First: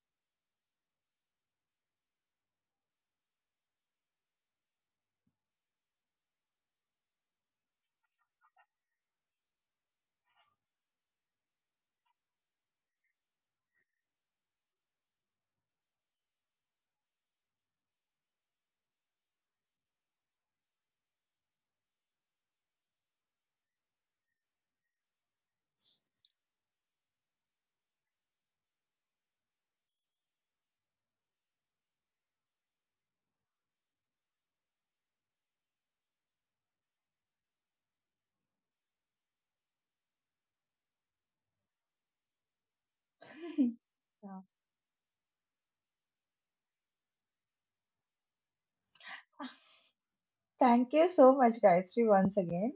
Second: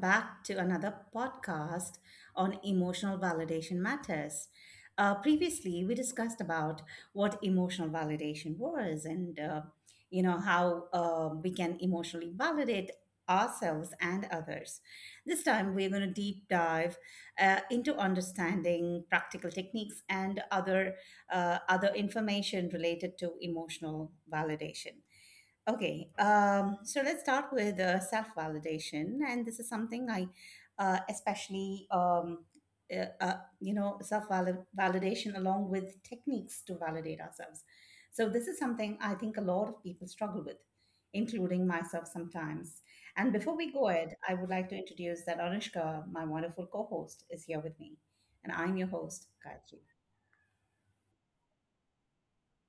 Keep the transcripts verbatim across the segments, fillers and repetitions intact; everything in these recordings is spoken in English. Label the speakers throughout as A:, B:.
A: back to another podcast on emotional validation matters. Uh, previously, we discussed about what emotional validation was, and uh, you know how uh, we can emotionally validate ourselves and others. This time, we're going to deep dive uh, into understanding practical techniques and other uh, other information related to emotional validation. Okay, um, so let's start with uh, self validation, and this is something I uh, especially, um, uh, uh, you know, self validation along with techniques to validate ourselves. So, this is something I think a lot of people struggle with, including myself sometimes. And before we go ahead, I
B: Yeah.
A: would like to introduce that Anushka, my wonderful co host, is here with me, and I'm your host, Gayatri.
B: Thank you so much, Gayatri, once again.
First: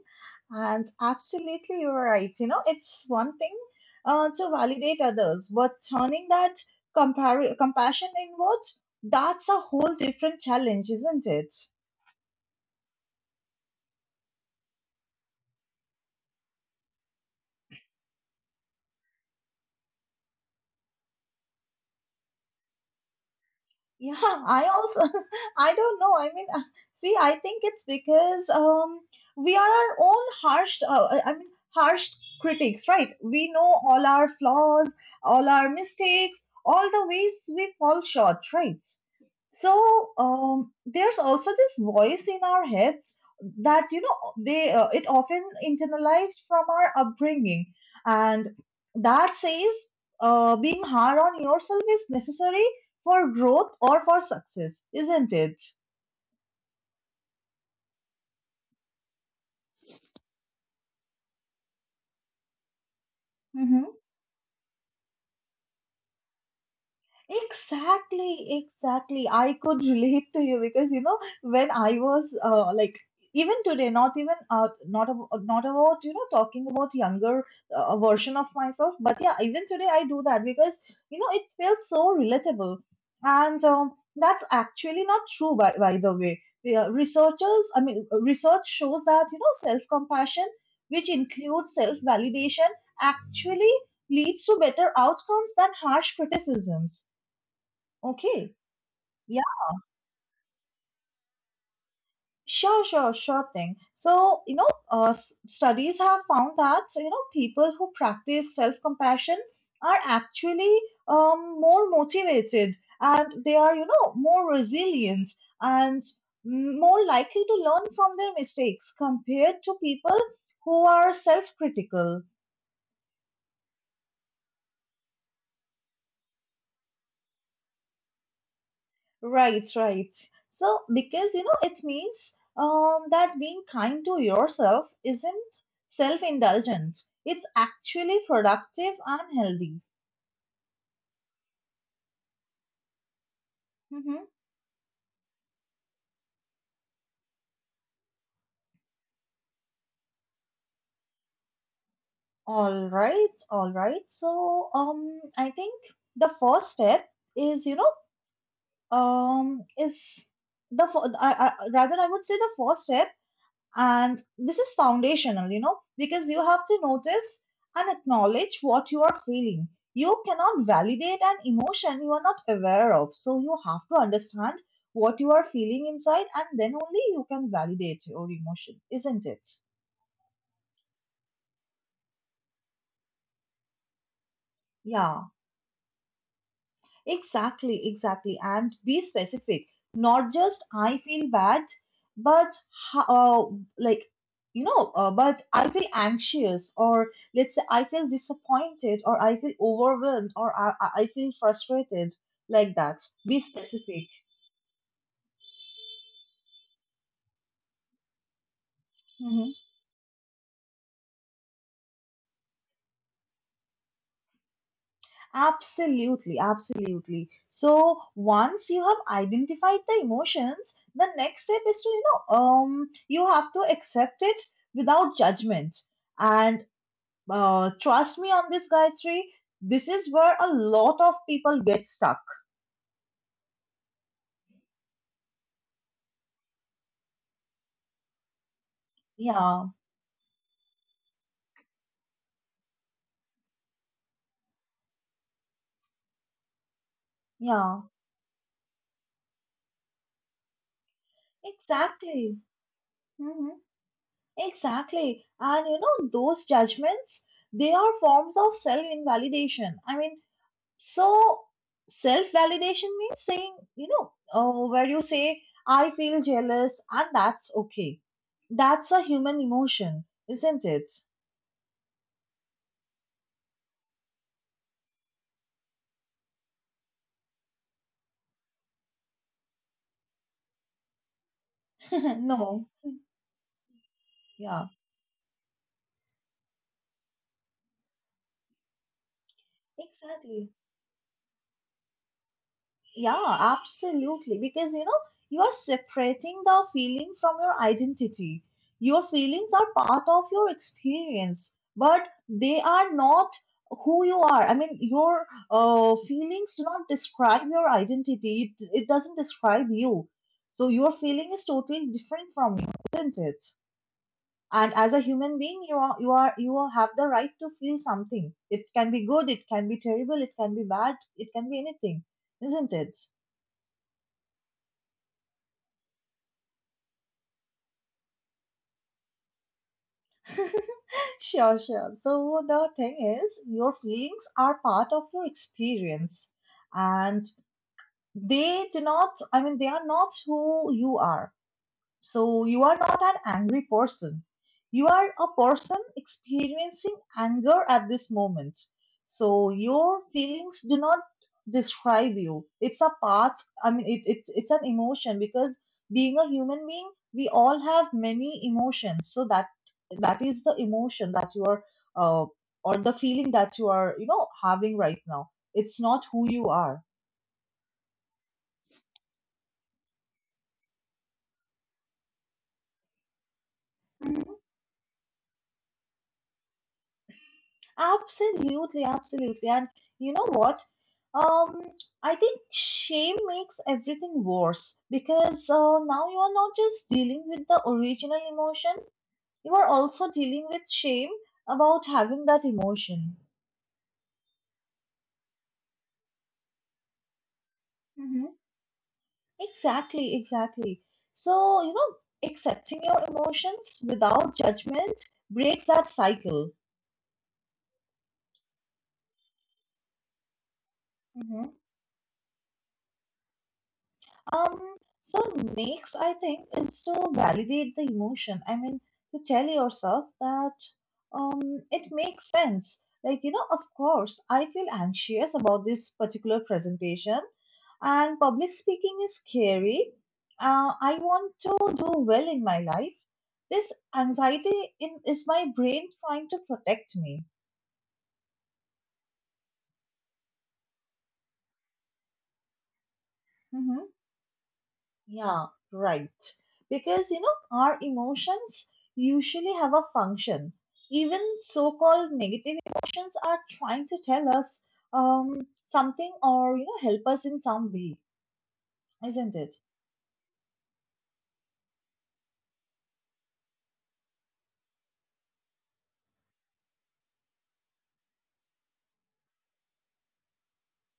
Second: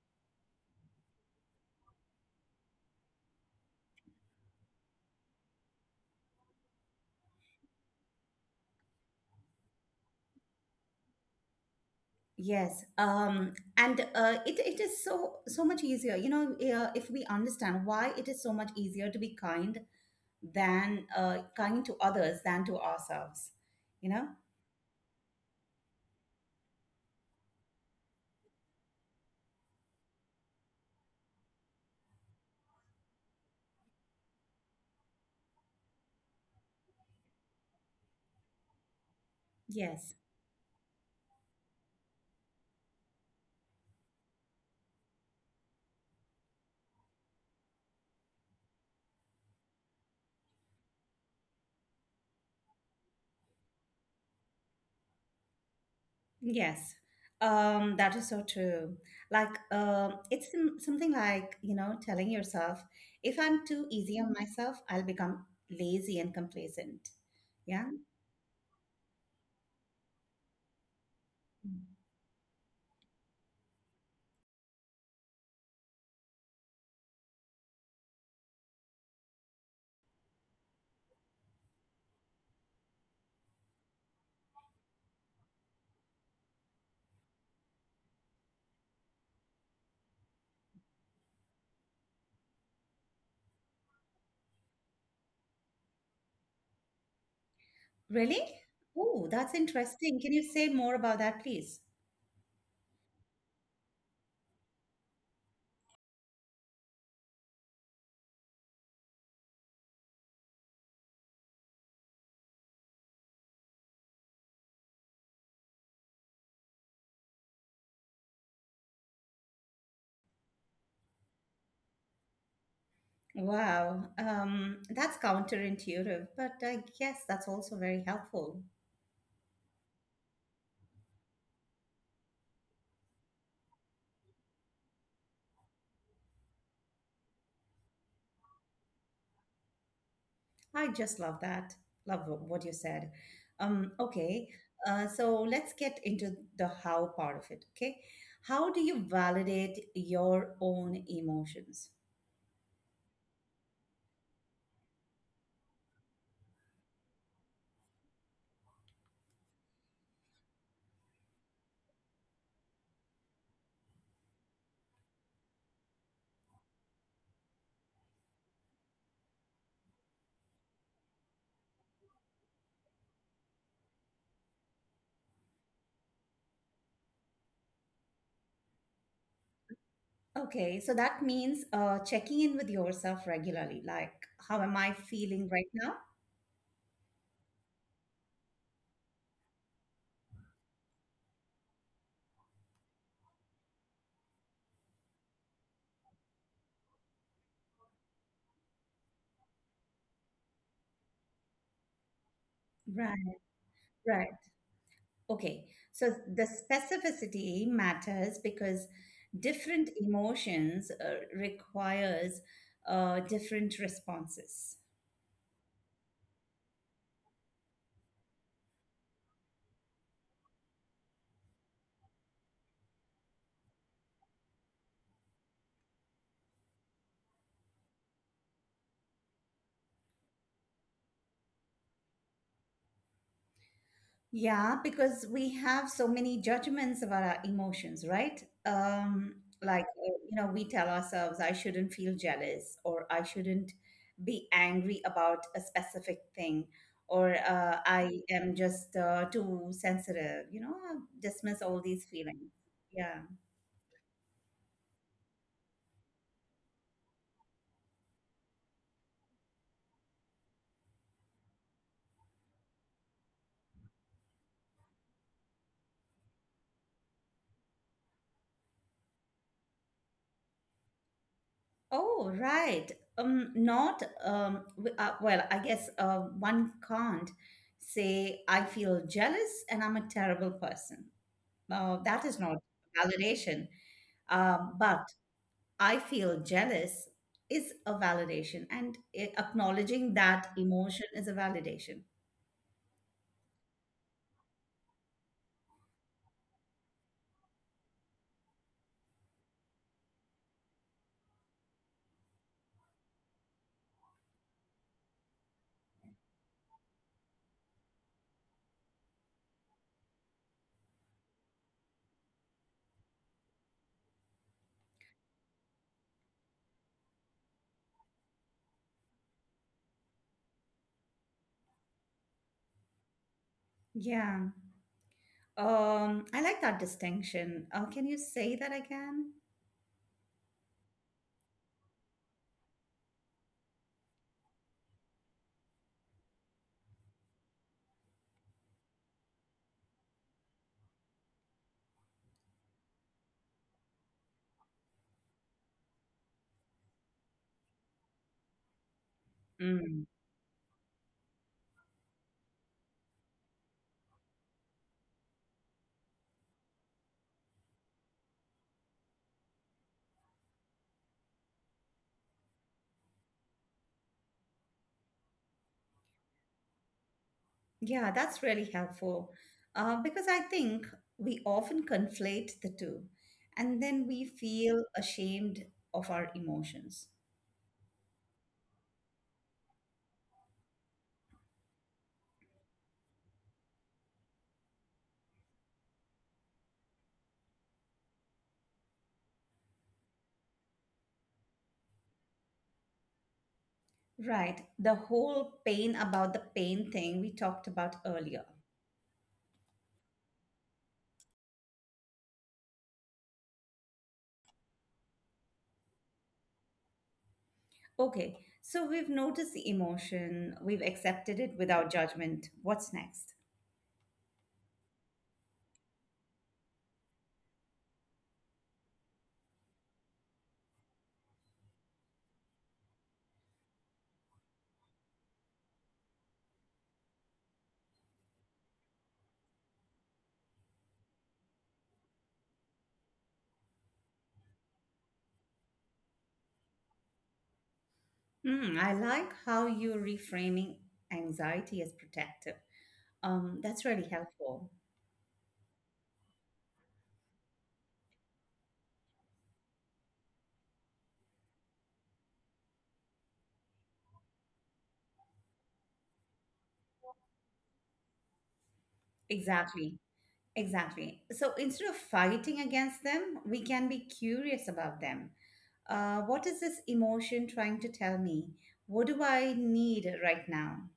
B: And absolutely, you're right. You know, it's one thing uh, to validate others, but turning that compar- compassion inwards, that's a whole different challenge, isn't it?
A: Yes, um, and uh, it it is so so much easier. You know, uh, if we understand why it is so much easier to be kind than uh, kind to others than to ourselves. You
B: Yeah,
A: know.
B: I also, I don't know. I mean, uh, see, I think it's because um, we are our own harsh, uh, uh, I mean, harsh critics, right? We know all our flaws, all our mistakes, all the ways we fall short, right? So
A: Yes.
B: um, there's also this voice in our heads that you know they uh, it often internalized from our upbringing, and that says uh, being hard on yourself is necessary for growth or for success, isn't it?
A: Yes, um, that is so true. Like, um, it's some- something like, you know, telling yourself, if I'm too
B: Mm-hmm.
A: easy on myself, I'll become lazy and complacent. Yeah.
B: Exactly, exactly. I could relate to you because you know when I was uh, like even today, not even uh, not ab- not about you know talking about younger uh, version of myself, but yeah, even today I do that because you know it feels so relatable, and um, that's actually not true by by the way. Yeah, researchers, I mean, research shows that you know self compassion, which includes self validation, actually leads to better outcomes than harsh criticisms.
A: Really?
B: Okay.
A: Oh,
B: Yeah,
A: that's interesting. Can you say more about that, please?
B: sure, sure, sure thing. So, you know, uh, s- studies have found that, so, you know, people who practice self-compassion are actually um, more motivated and they are, you know, more resilient and more likely to learn from their mistakes compared to people who are self-critical.
A: Wow. Um, that's counterintuitive, but I guess that's also very helpful.
B: Right, right. So, because you know, it means um, that being kind to yourself isn't self-indulgent. It's actually productive and healthy.
A: I just love that. Love what you said. Um,
B: Mm-hmm.
A: okay, uh, so let's get into the how part of it. Okay, how do you validate your own emotions?
B: All right, all right. So, um, I think the first step is, you know, um, is the fir- I, I, rather I would say the first step. And this is foundational, you know, because you have to notice and acknowledge what you are feeling. You cannot validate an emotion you are not aware of. So you have to understand what you are feeling inside, and then only you can validate your emotion, isn't it?
A: Okay, so that means uh, checking in with yourself regularly. Like, how am I
B: Yeah.
A: feeling right now?
B: Exactly, exactly. And be specific. Not just I feel bad, but ho- uh, like, you know, uh, but I feel anxious, or let's say I feel disappointed, or I feel overwhelmed, or I, I I feel frustrated, like that. Be
A: Right,
B: specific.
A: right. Okay. So the specificity matters because
B: Mhm.
A: different emotions uh, requires uh, different responses.
B: Absolutely, absolutely. So once you have identified the emotions, the next step is to, you know, um, you have to accept it without judgment. Uh, trust me on this, Gayatri. This is where a lot of people get stuck.
A: Yeah, because we have so many judgments about our emotions, right? Um,
B: Yeah,
A: like, uh, you know, we tell ourselves, I shouldn't feel jealous, or I shouldn't be angry about a specific thing, or uh,
B: yeah,
A: I am just uh, too sensitive, you know, uh, dismiss all these
B: exactly.
A: feelings. Yeah.
B: hmm Exactly. And you know, those judgments, they are forms of self invalidation. I mean, so self validation means saying, you know, uh, where you say, I feel jealous, and that's okay. That's a human emotion, isn't it?
A: Oh, right. Um, not, um, w- uh, well, I guess uh, one can't say, I feel jealous and I'm a terrible person. Uh, that is not
B: No.
A: validation.
B: Yeah,
A: Um, but I feel jealous is a validation, and i- acknowledging that
B: exactly.
A: emotion is a validation.
B: Yeah, absolutely. Because you know, you are separating the feeling from your identity. Your feelings are part of your experience, but they are not who you are. I mean, your uh, feelings do not describe your identity, it, it doesn't describe you. So, your feeling is totally different from you, isn't it? And as a human being, you are you are you have the right to feel something. It can be good, it can be terrible, it can be bad, it can be anything, isn't it?
A: Yeah. Um, I like that distinction. Uh, can you say that again?
B: Sure, sure. So the thing is, your feelings are part of your experience and they do not, I mean, they are not who you are. So you are not an angry person. You are a person experiencing anger at this moment. So your
A: Mm.
B: feelings do not describe you. It's a part. I mean, it, it's it's an emotion because being a human being, we all have many emotions. So that that is the emotion that you are, uh, or the feeling that you are, you know, having right now. It's not who you are.
A: Yeah, that's really helpful uh, because I think we often conflate the two and then we feel ashamed of our emotions.
B: Absolutely, absolutely. And you know what? Um, I think shame makes everything worse because uh, now you are not just dealing with the original emotion, you are also dealing with shame about having that emotion.
A: Right. The whole pain about the pain thing we talked about
B: hmm
A: earlier.
B: Exactly, exactly. So, you know, accepting your emotions without judgment breaks that cycle.
A: Okay. So we've noticed the emotion, we've accepted it without judgment. What's next?
B: Um, so next, I think, is to validate the emotion. I mean, to tell yourself that um, it makes sense. Like, you know, of course, I feel anxious about this particular presentation, and public speaking is scary. Uh, I want to do well in my life. This anxiety in, is my brain trying to protect me.
A: Hmm, I like how you're reframing anxiety as protective. Um, that's
B: Mm-hmm.
A: really helpful.
B: Yeah, right. Because, you know, our emotions usually have a function. Even so-called negative emotions are trying to tell us um, something or, you know, help us in some way, isn't it?
A: Exactly. Exactly. So instead of fighting against them, we can be curious about them. Uh, what is this emotion trying to tell me? What do I need right now?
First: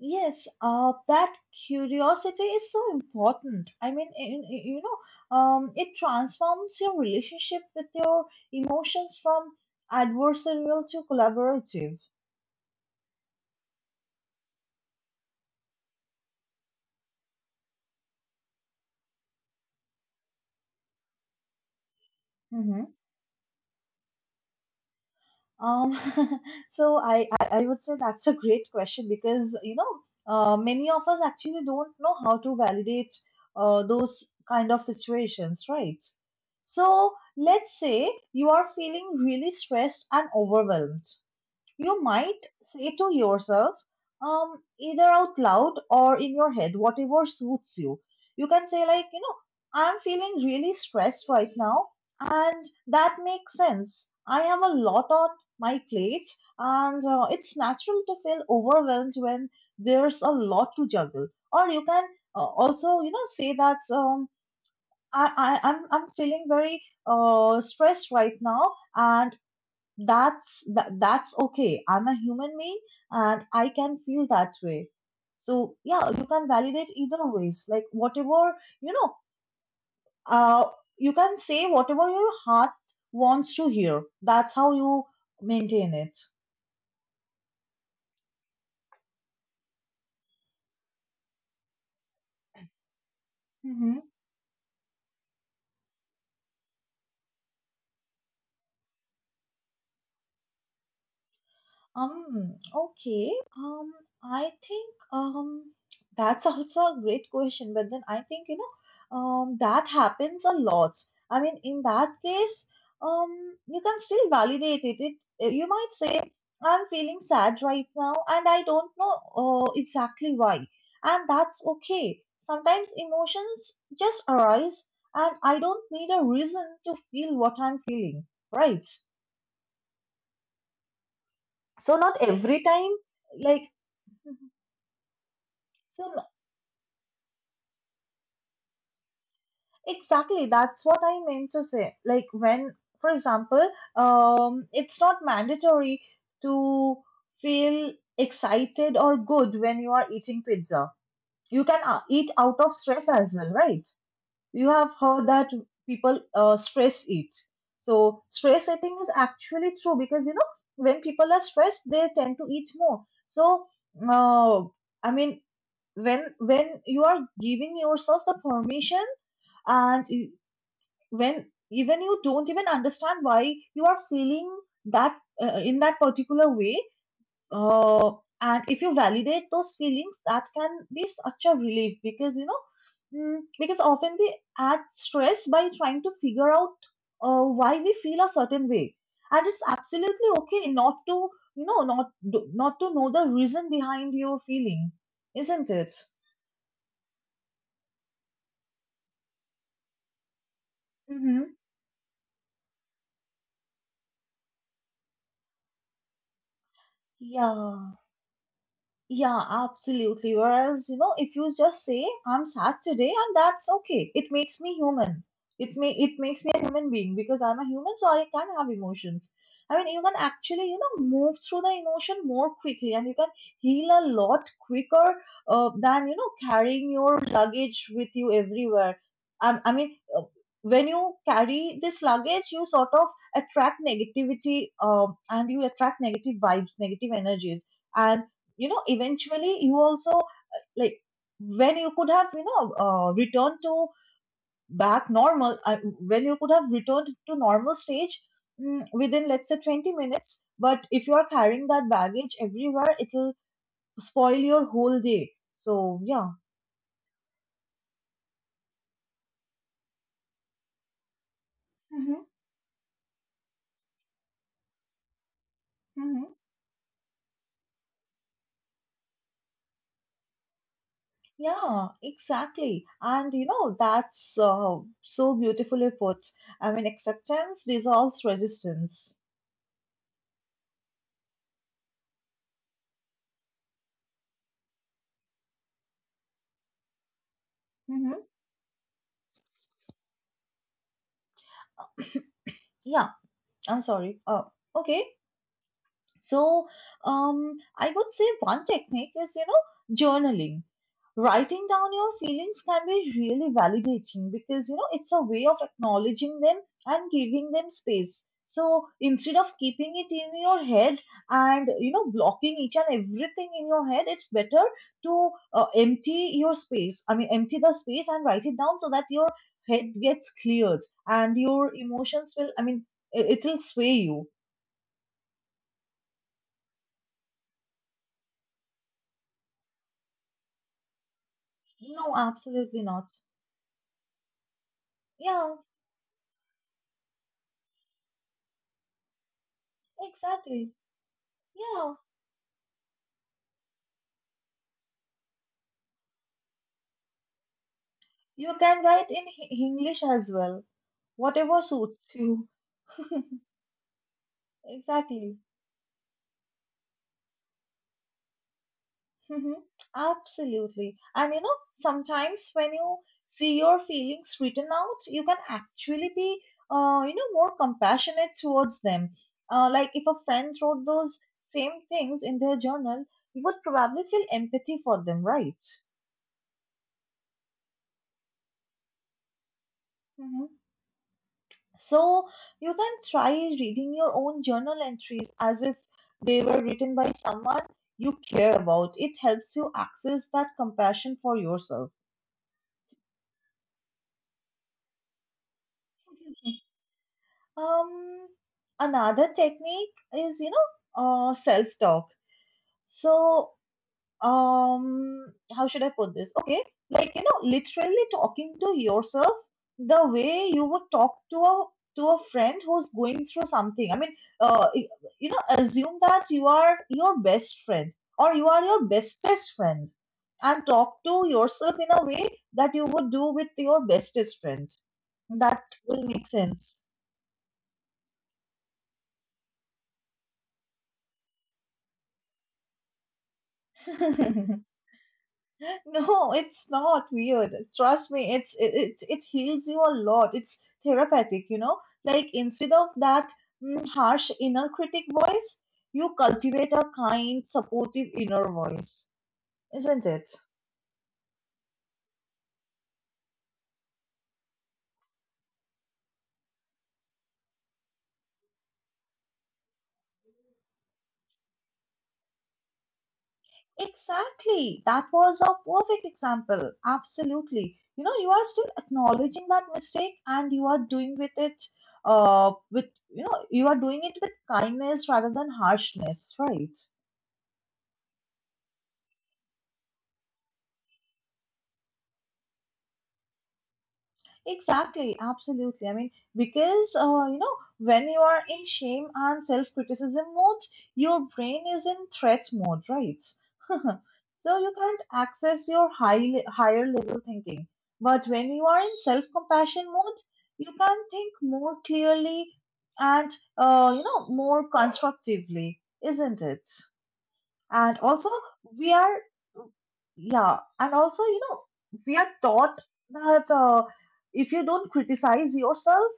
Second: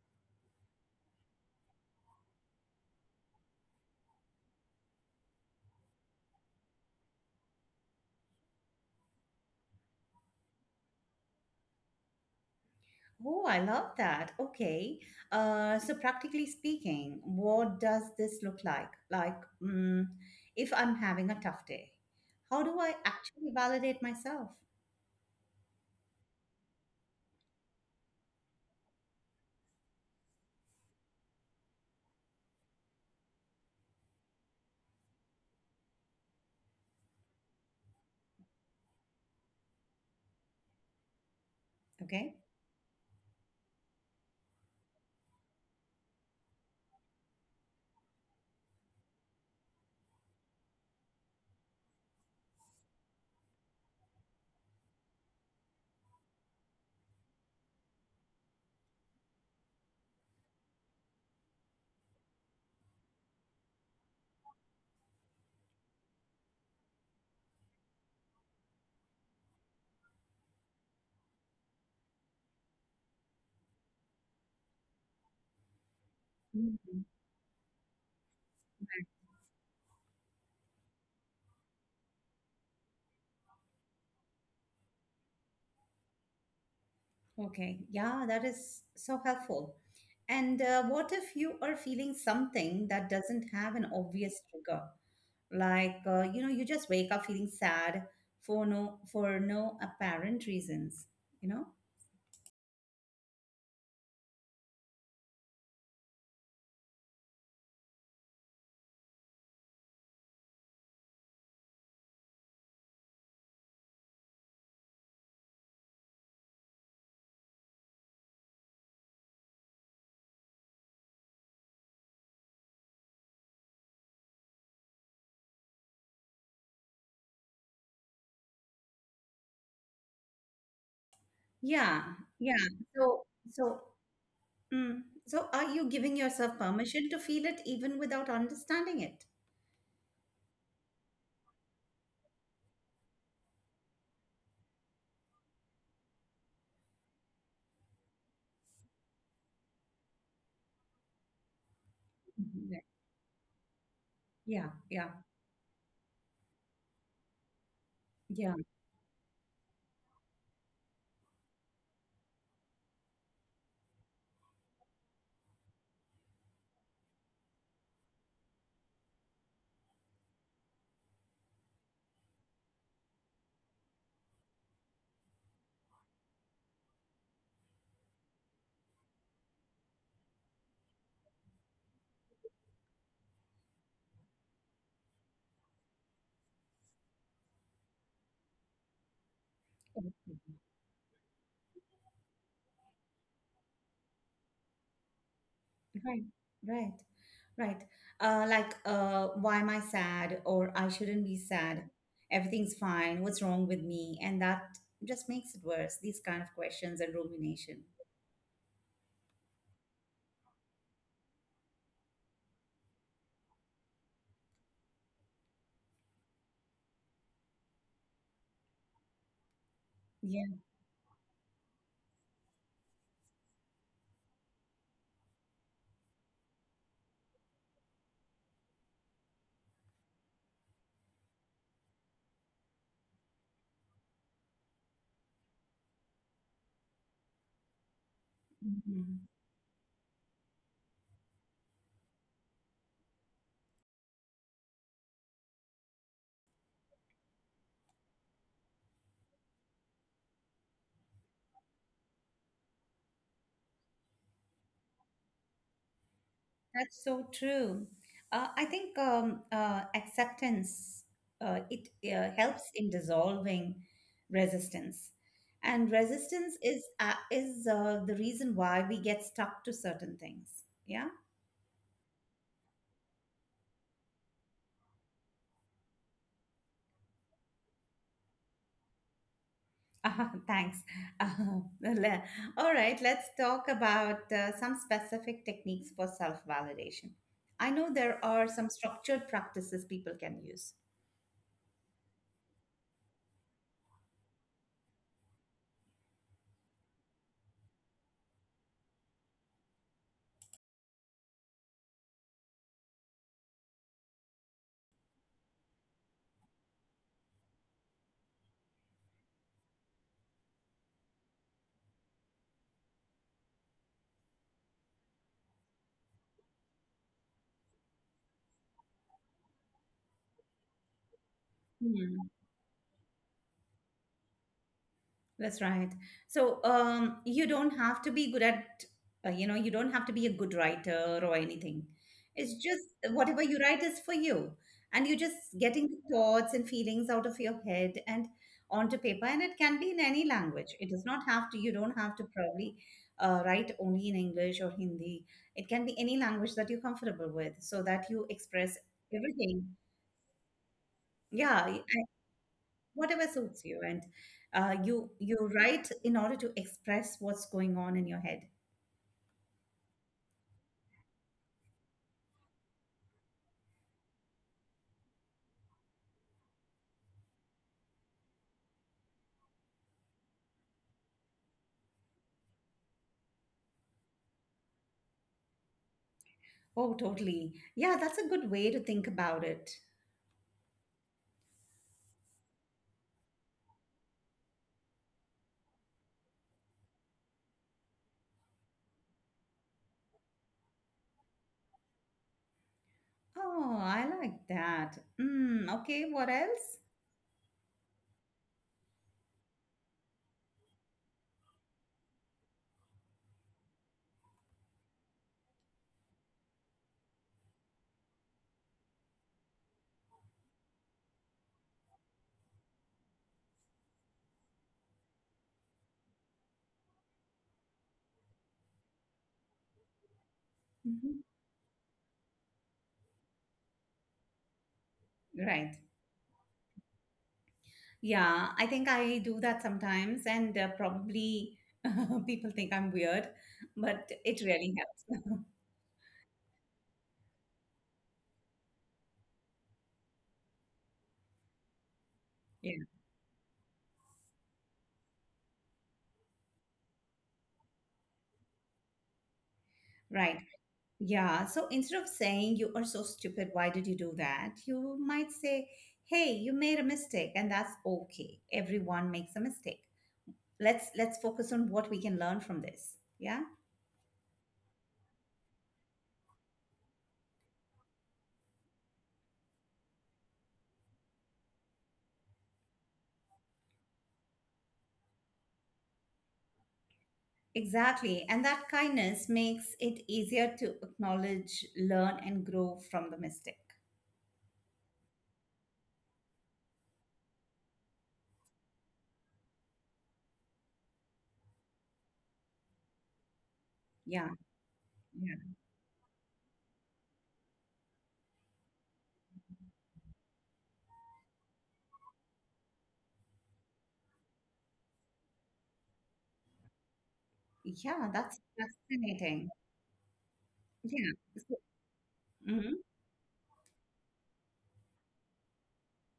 B: Yes, uh, that curiosity is so important. I mean, in, in- you know, um, it transforms your relationship with your emotions from adversarial to collaborative.
A: Oh, I love that. Okay. Uh, so practically speaking, what does this look like? Like, mm, if I'm having a tough day, how do
B: Mm-hmm.
A: I actually validate myself?
B: Um, so I, I I would say that's a great question because you know uh, many of us actually don't know how to validate uh, those kind of situations, right? So let's say you are feeling really stressed and overwhelmed. You
A: Okay.
B: might say to yourself, um, either out loud or in your head, whatever suits you. You can say, like, you know, I'm feeling really stressed right now, and that makes sense. I have a lot on my plate, and uh, it's natural to feel overwhelmed when there's a lot to juggle. Or you can uh, also, you know, say that um, I, I, I'm, I'm feeling very uh, stressed right now, and that's that, that's okay. I'm a human being and I can feel that way. So yeah, you can validate
A: Mhm.
B: either ways, like whatever you know uh you can say whatever your heart wants to hear. That's how you maintain it.
A: Okay. Yeah, that is so helpful. And uh, what if you are feeling something that doesn't have an obvious trigger? Like, uh, you know, you just wake up feeling sad for no for no apparent reasons, you know?
B: Um, okay. Um, I think um that's also a great question, but then I think you know um that happens a lot. I mean, in that case, um, you can still validate it. It eh, you might say, I'm feeling sad right now, and I don't know uh, exactly why, and that's okay. Sometimes emotions just arise, and I don't need a reason to feel what I'm feeling, right? So
A: Yeah,
B: not every
A: yeah.
B: time,
A: So so
B: like.
A: Mm. So are you
B: So
A: giving
B: n-
A: yourself permission to feel it even without understanding it?
B: exactly, that's what I meant to say. Like when, for example, um, it's not mandatory to feel excited or good when you are eating pizza. You can uh, eat out of
A: Mhm.
B: stress as well, right? You
A: Yeah,
B: have
A: yeah,
B: heard that people uh, stress eat. So
A: yeah.
B: stress eating is actually true because you know when people are stressed, they tend to eat more. So uh, I mean, when when you are giving yourself the permission and you, when even you don't even understand why you are feeling that uh, in that particular way, uh, and if you validate those feelings, that can be such a relief because you know mm, because often we add stress by trying to figure out uh, why we feel a certain way, and it's absolutely
A: Absolutely.
B: okay not to you know not not to know the reason behind your feeling, isn't it?
A: Right, right, right. Uh, like, uh, why am I sad? Or I shouldn't be
B: Mm-hmm.
A: sad. Everything's fine. What's wrong with me? And that just makes it worse, these kind of questions and rumination.
B: yeah Yeah, absolutely. Whereas, you know, if you just say I'm sad today and that's okay. It makes me human. It may it makes me a human being because I'm a human, so I can have emotions. I mean, you can
A: Yeah.
B: actually, you know, move through the emotion more quickly and you can heal a lot quicker uh, than, you know, carrying your luggage with you everywhere. I, I mean, uh, when you carry this luggage, you sort of attract negativity, um, and you attract negative vibes, negative energies. And you know
A: Mhm.
B: eventually you also like when you could have you know uh, returned to back normal, uh, when you could have returned to normal stage, mm, within let's say twenty minutes, but if you are carrying that baggage everywhere it will spoil your whole day. So yeah.
A: That's so true. Uh, I think um, uh, acceptance uh, it
B: Mm-hmm.
A: uh, helps in dissolving resistance, and
B: Mm-hmm.
A: resistance is uh, is uh, the reason why we get stuck to certain things. Yeah.
B: Yeah, exactly. And you know, that's uh, so beautifully put. I mean, acceptance dissolves resistance.
A: Uh, thanks. Uh, le- all right. Let's talk about uh, some specific techniques for self validation. I know
B: Mm-hmm.
A: there are some structured practices people can use.
B: Yeah, I'm sorry. Oh, okay. So, um, I would say one technique is, you know, journaling. Writing down your feelings can be really validating because, you know, it's a way of acknowledging them and giving them space. So instead of keeping it in your head and, you know, blocking each and everything in your head, it's better to uh, empty your space. I mean, empty the space and write it down so that your head gets cleared and your emotions will, I mean, it, it will sway you.
A: That's right. So um, you don't have to be good at, uh, you know, you don't have to be a good writer or anything.
B: No,
A: It's
B: absolutely
A: just
B: not.
A: whatever you write is for you. And you're
B: Yeah,
A: just getting the thoughts and feelings out of your head and onto paper. And it can be in any
B: exactly.
A: language. It does not have to, you
B: Yeah,
A: don't have to probably uh, write only in English or Hindi. It can be any language that you're comfortable with so that you
B: you
A: express
B: can write in H-
A: everything.
B: English as well. Whatever
A: Yeah,
B: suits you.
A: whatever suits you, and uh, you you
B: Exactly.
A: write in order to express what's going on in your head.
B: Mhm. Absolutely. And you know, sometimes when you see your feelings written out, you can actually be, uh, you know, more compassionate towards them. Uh, like if a friend wrote those same things in their journal, you would probably feel empathy for them, right?
A: Oh totally, yeah, that's a good way to think about it.
B: Mm-hmm. So you can try reading your own journal entries as if they were written by someone you care about. It helps you access that compassion for yourself.
A: Oh I like that. Mm, okay, what else?
B: Um, Another technique is, you know, uh, self talk. So, um how should I put this? Okay, like, you know literally talking to yourself the way you would talk to a to a friend who's going through something. I mean, uh you know assume that you are your best friend, or you are your bestest friend, and talk to
A: Mhm.
B: yourself in a way that you would do with your bestest friend. That
A: Right,
B: will make sense.
A: yeah, I think I do that sometimes and uh, probably people think I'm weird but it really helps.
B: No, it's not weird. Trust me, it's it, it it heals you a lot. It's therapeutic, you know. Like, instead
A: Yeah.
B: of that mm, harsh inner critic voice, you cultivate a kind, supportive inner voice, isn't it?
A: Right. Yeah, so instead of saying you are so stupid, why did you do that? You might say, "Hey, you made a mistake, and that's okay. Everyone makes a mistake. Let's let's focus on what we can learn from this." Yeah?
B: Exactly. That was a perfect example. Absolutely. You know, you are still acknowledging that mistake, and you are doing with it uh with you know, you are doing it with kindness rather than harshness, right?
A: Exactly. And that kindness makes it easier to acknowledge, learn, and grow from the mistake.
B: Exactly, absolutely. I mean, because uh, you know, when you are in shame and self-criticism mode, your brain is in threat mode, right?
A: Yeah.
B: So you can't
A: Yeah.
B: access your high higher level thinking. But when you are in self-compassion mode, you can think more clearly and, uh, you know, more constructively, isn't it? And
A: Yeah,
B: also,
A: that's
B: we are
A: fascinating.
B: yeah, and
A: Yeah.
B: also, you
A: So,
B: know, we are
A: mhm.
B: taught that, uh, if you don't criticize yourself,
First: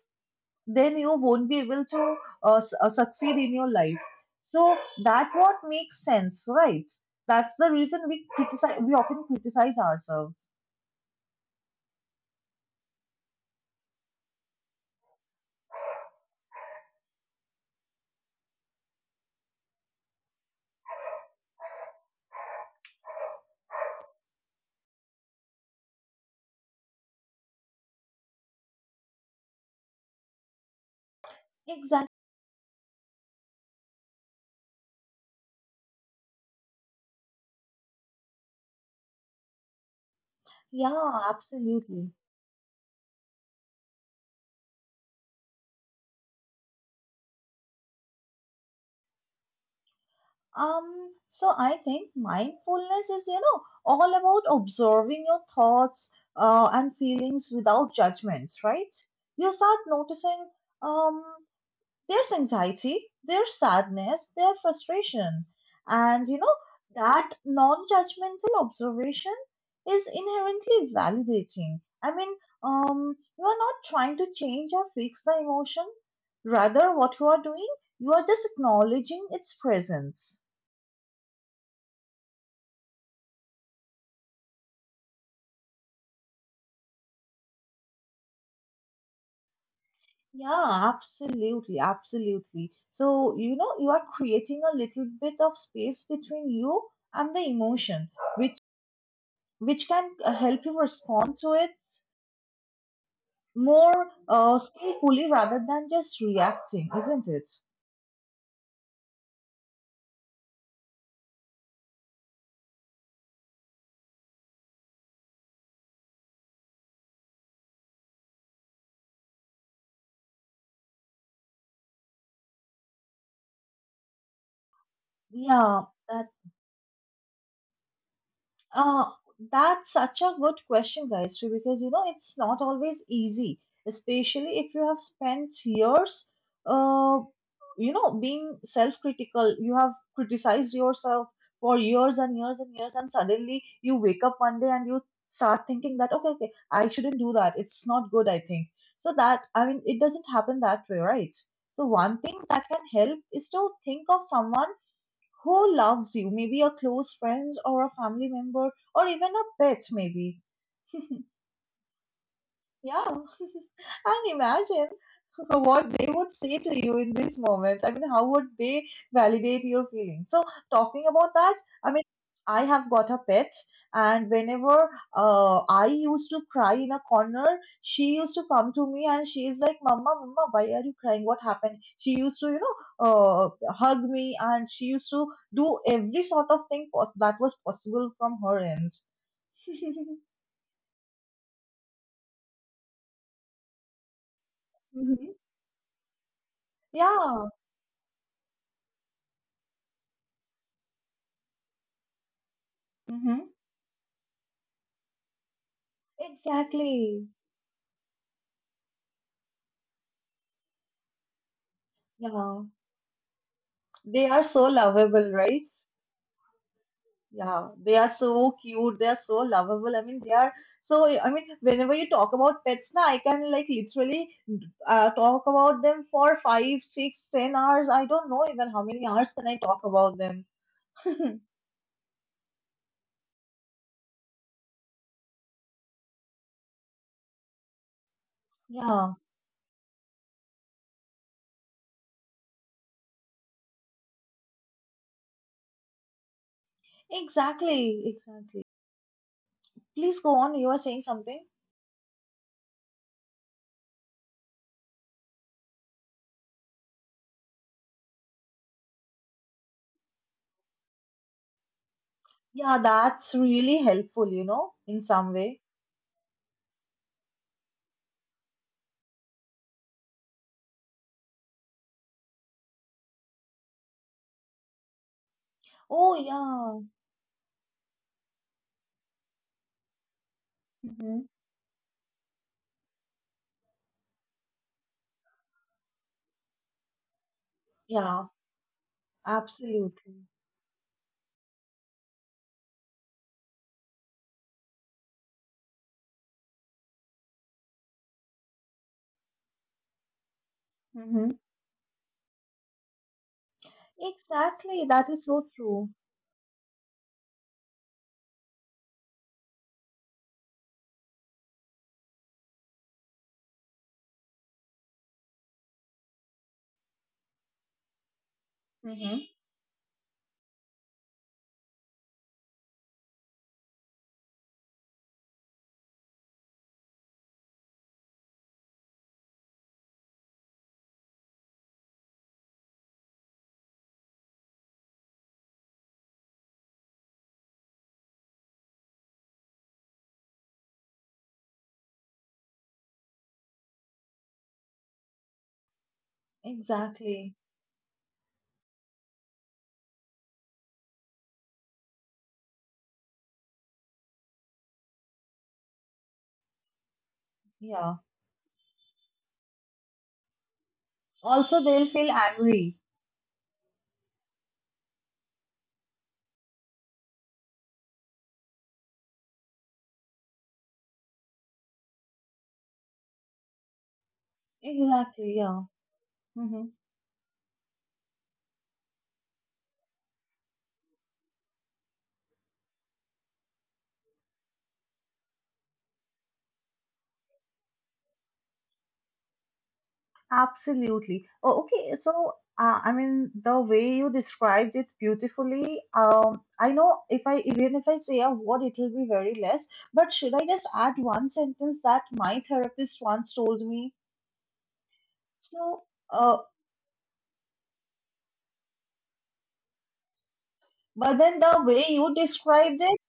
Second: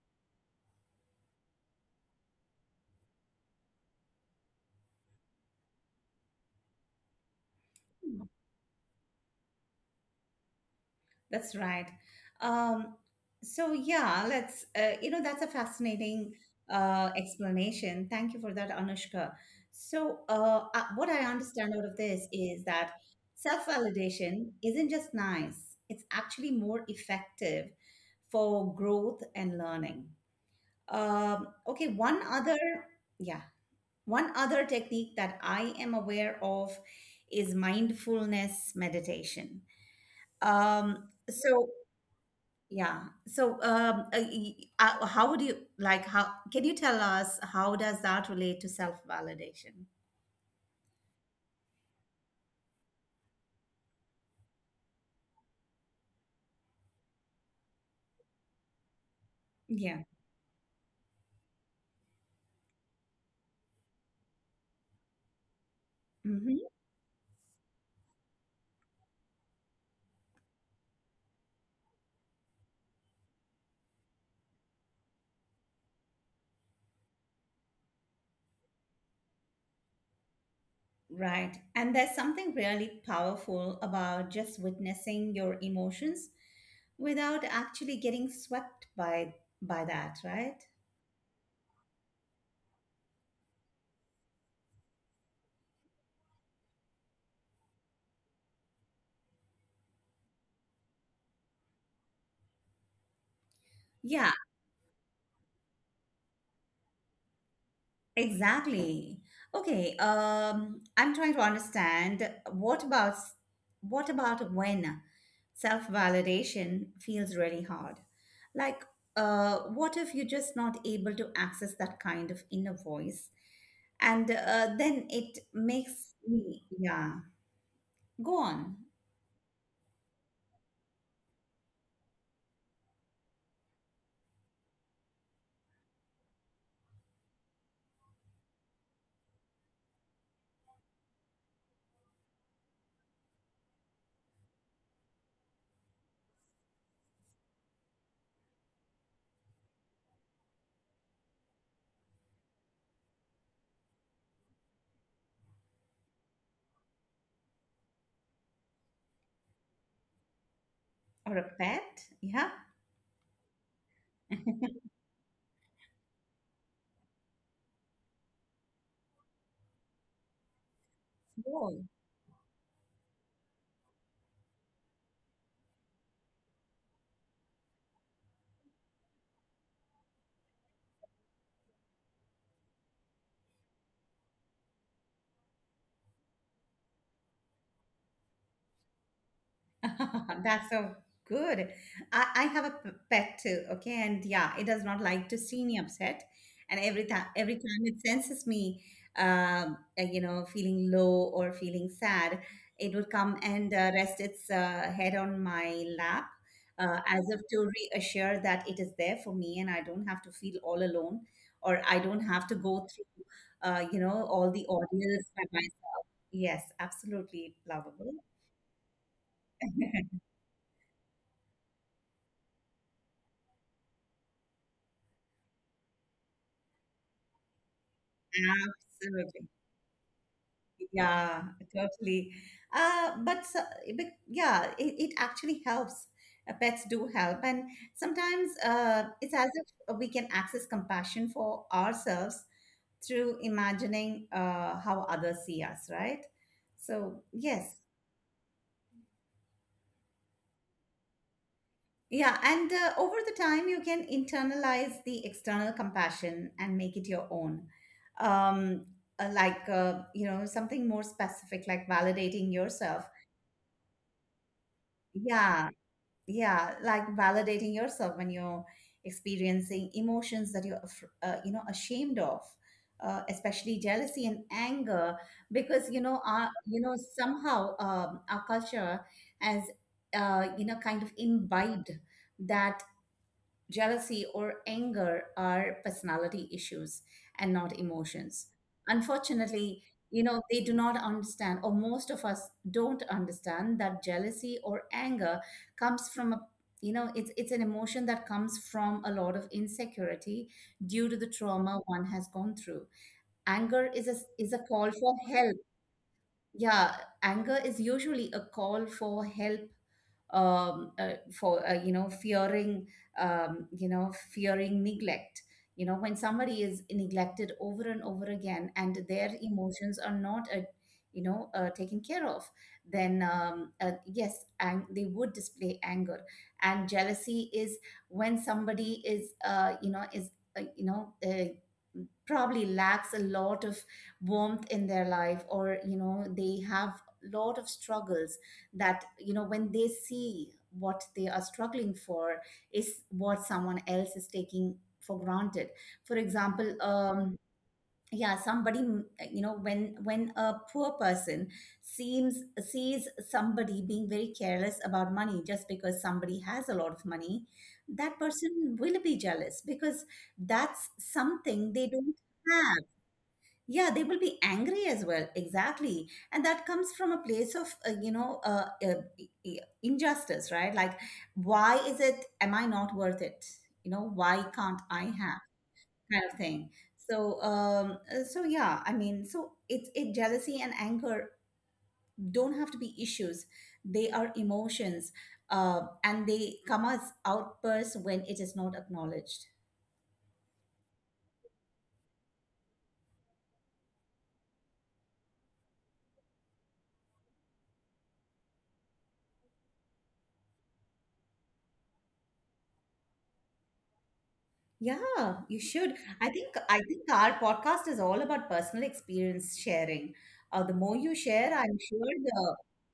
B: then you won't be able to uh, s- uh, succeed in your life. So that what makes sense, right? That's the reason we criticize. We often criticize ourselves.
A: That's right. Um, so yeah, let's. Uh, you know, that's a fascinating uh, explanation. Thank you for that, Anushka. So uh, uh, what I understand out of this is that self-validation isn't just nice; it's actually more effective for growth and learning. Um, okay,
B: Exactly.
A: one other, yeah, one other technique that I am aware of is mindfulness meditation. Um,
B: Yeah,
A: so
B: absolutely.
A: yeah. So, um, uh, y- uh, how would you like how can you tell us how does that relate to self-validation?
B: Um, so I think mindfulness is, you know, all about observing your thoughts, uh, and feelings without judgment, right? You start
A: Yeah.
B: noticing. Um, There's anxiety, there's sadness, there's frustration. And, you know,
A: Hmm.
B: that non judgmental observation is inherently validating. I mean, um, you are not trying to change or fix the emotion. Rather, what you are doing, you are just acknowledging its presence.
A: Right. And there's something really powerful about just witnessing your emotions without actually getting swept by by that, right?
B: Yeah, absolutely, absolutely. So, you know, you are creating a little bit of space between you and the emotion, which which can uh, help you respond to it more
A: Yeah.
B: uh, skillfully rather than just reacting, isn't it?
A: Exactly. Okay, um, I'm trying to understand what about what about when self-validation feels really hard? Like, uh, what if you're just not able to access that kind of inner voice? And uh, then it
B: Yeah,
A: makes
B: that
A: me, yeah, go on.
B: Uh, that's such a good question, Gayatri, because, you know it's not always easy, especially if you have spent years, uh, you know, being self-critical. You have criticized yourself for years and years and years, and suddenly you wake up one day and you start thinking that, okay, okay, I shouldn't do that. It's not good, I think. So that, I mean, it doesn't happen that way, right? So one thing that can help is to think of someone who loves you, maybe a close friend or a family member or even a pet, maybe.
A: Or a pet, yeah,
B: Yeah, and imagine. So what they would say to you in this moment. I mean, how would they validate your feelings? So, talking about that,
A: go.
B: I mean, I have got a pet, and whenever uh, I used to cry in a corner, she used to come to me and she is like, "Mama, Mama, why are you crying? What happened?" She used to, you know, uh, hug me, and she used to do every sort of thing pos- that was possible from her end.
A: That's so good. I, I have a p- pet too, okay? And yeah, it does not like
B: Mhm.
A: to see me upset. And every time
B: Yeah,
A: every time it senses me um uh, you know feeling low or feeling sad, it would come
B: hmm
A: and uh, rest its uh, head on my lap uh, as
B: exactly.
A: if to reassure that it is there for me and I don't have to feel all alone or I don't have to
B: Yeah.
A: go through uh, you know
B: They are
A: all
B: so
A: the ordeals
B: lovable,
A: by
B: right?
A: myself. Yes, absolutely
B: Yeah, they are
A: lovable.
B: so cute. They are so lovable. I mean, they are so. I mean, whenever you talk about pets, na, I can like literally, uh, talk about them for five, six, ten hours. I don't know even how many hours
A: Absolutely.
B: can I talk about them.
A: Yeah, totally. Uh, but, so- but yeah, it, it actually helps. Uh, pets do help. And sometimes uh,
B: Yeah,
A: it's as if we can access compassion for ourselves through imagining uh, how others see us, right? So, yes.
B: exactly, exactly. Please go on. You were saying something.
A: Yeah. And uh, over the time, you can internalize the external compassion and make it your own. Um, uh, like, uh, you know, something more specific, like validating
B: Yeah,
A: yourself.
B: that's really helpful, you know, in some way.
A: Yeah, yeah, like validating yourself when you're experiencing emotions that you're af- uh, you know ashamed of, uh, especially jealousy and anger, because you
B: Oh,
A: know our you
B: yeah.
A: know somehow um, our culture has uh, you know kind of
B: Hmm.
A: imbibed that jealousy, or anger are personality issues and not
B: Yeah,
A: emotions. Unfortunately,
B: absolutely.
A: you know, they do not understand, or most of us don't understand that jealousy or anger comes from a you know it's it's an emotion that comes from a lot of insecurity due to the
B: Hmm.
A: trauma one has gone through. Anger is a is a
B: Exactly.
A: call
B: That
A: for
B: is so
A: help.
B: true.
A: Yeah, anger is usually a call for help, um, uh, for uh, you know fearing um, you know fearing neglect. You know when somebody is neglected over and over again and
B: Mm-hmm.
A: their emotions are not uh, you know uh, taken care of, then um, uh, yes, and they would display anger. And jealousy is when somebody is uh, you know is uh, you know uh, probably lacks a lot of warmth in their life, or you know they have lot of struggles, that you know when they see what they are struggling for is what someone else is taking for granted. For example,
B: Exactly.
A: um yeah, somebody, you know, when when a poor person seems sees somebody being very careless about money just because somebody has a lot of money,
B: Yeah.
A: that person will be jealous because that's
B: Also,
A: something
B: they'll
A: they
B: feel
A: don't
B: angry.
A: have. Yeah, they will be angry as well, exactly, and that comes from a place of uh, you know uh, uh, i- i- injustice, right? Like, why is it, am I not worth it, you know, why can't I
B: Exactly.
A: have,
B: Yeah.
A: kind of
B: Mm-hmm.
A: thing. So um uh, so yeah I mean so it's it jealousy and anger don't have to be issues, they are emotions, uh, and they come as outbursts when it is not acknowledged.
B: Absolutely. Oh, okay. So, uh, I mean, the way you described it beautifully, um, I know if I, even if I say a word, it will be very less. But should I just add one sentence that my therapist once told me?
A: Yeah, you
B: So,
A: should.
B: uh,
A: I think I think our podcast is all about personal experience sharing, uh, the more
B: but
A: you
B: then the
A: share
B: way
A: I'm
B: you
A: sure the
B: described it,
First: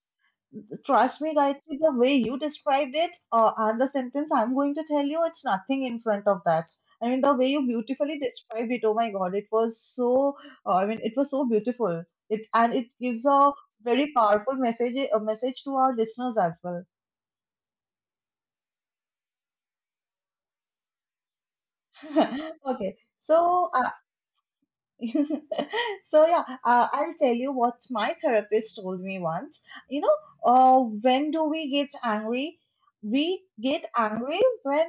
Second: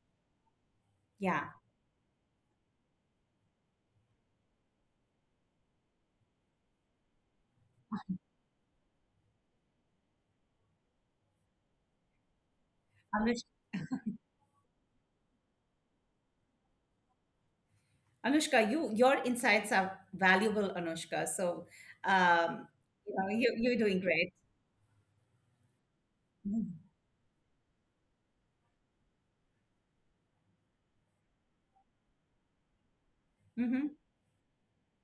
B: trust me,
A: yeah
B: Gayatri, the way you described it, uh, and the sentence I'm going to tell you, it's nothing in front of that. I mean, the way you beautifully described it, oh my God, it was so, uh, I mean, it was so beautiful. It and it
A: I'm
B: gives a very powerful message, a message to our listeners as well.
A: Anushka, you your insights are valuable, Anushka. So, um,
B: Okay,
A: you know, you, you're
B: so
A: doing great.
B: So yeah, uh, I'll tell you what my therapist told me once. You know, uh, when do we get angry? We
A: hmm
B: get angry when,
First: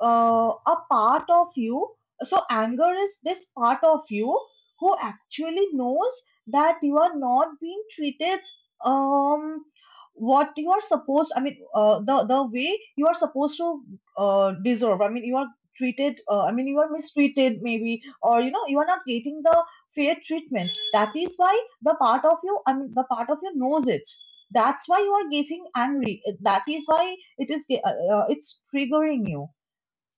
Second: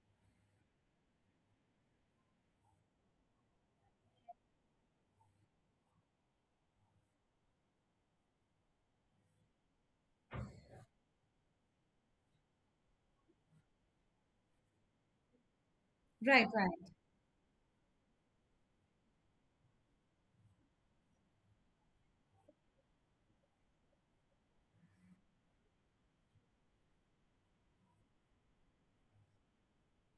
B: uh, a part of you, so anger is this part of you who actually knows that you are not being treated, um what you are supposed, I mean, uh, the the way you are supposed to, uh, deserve. I mean, you are treated, uh,
A: Right,
B: I mean,
A: right.
B: you are mistreated maybe, or, you know you are not getting the fair treatment, that is why the part of you, I mean, the part of you knows it, that's why you are getting angry, that is why it is ge- uh, uh, it's triggering you,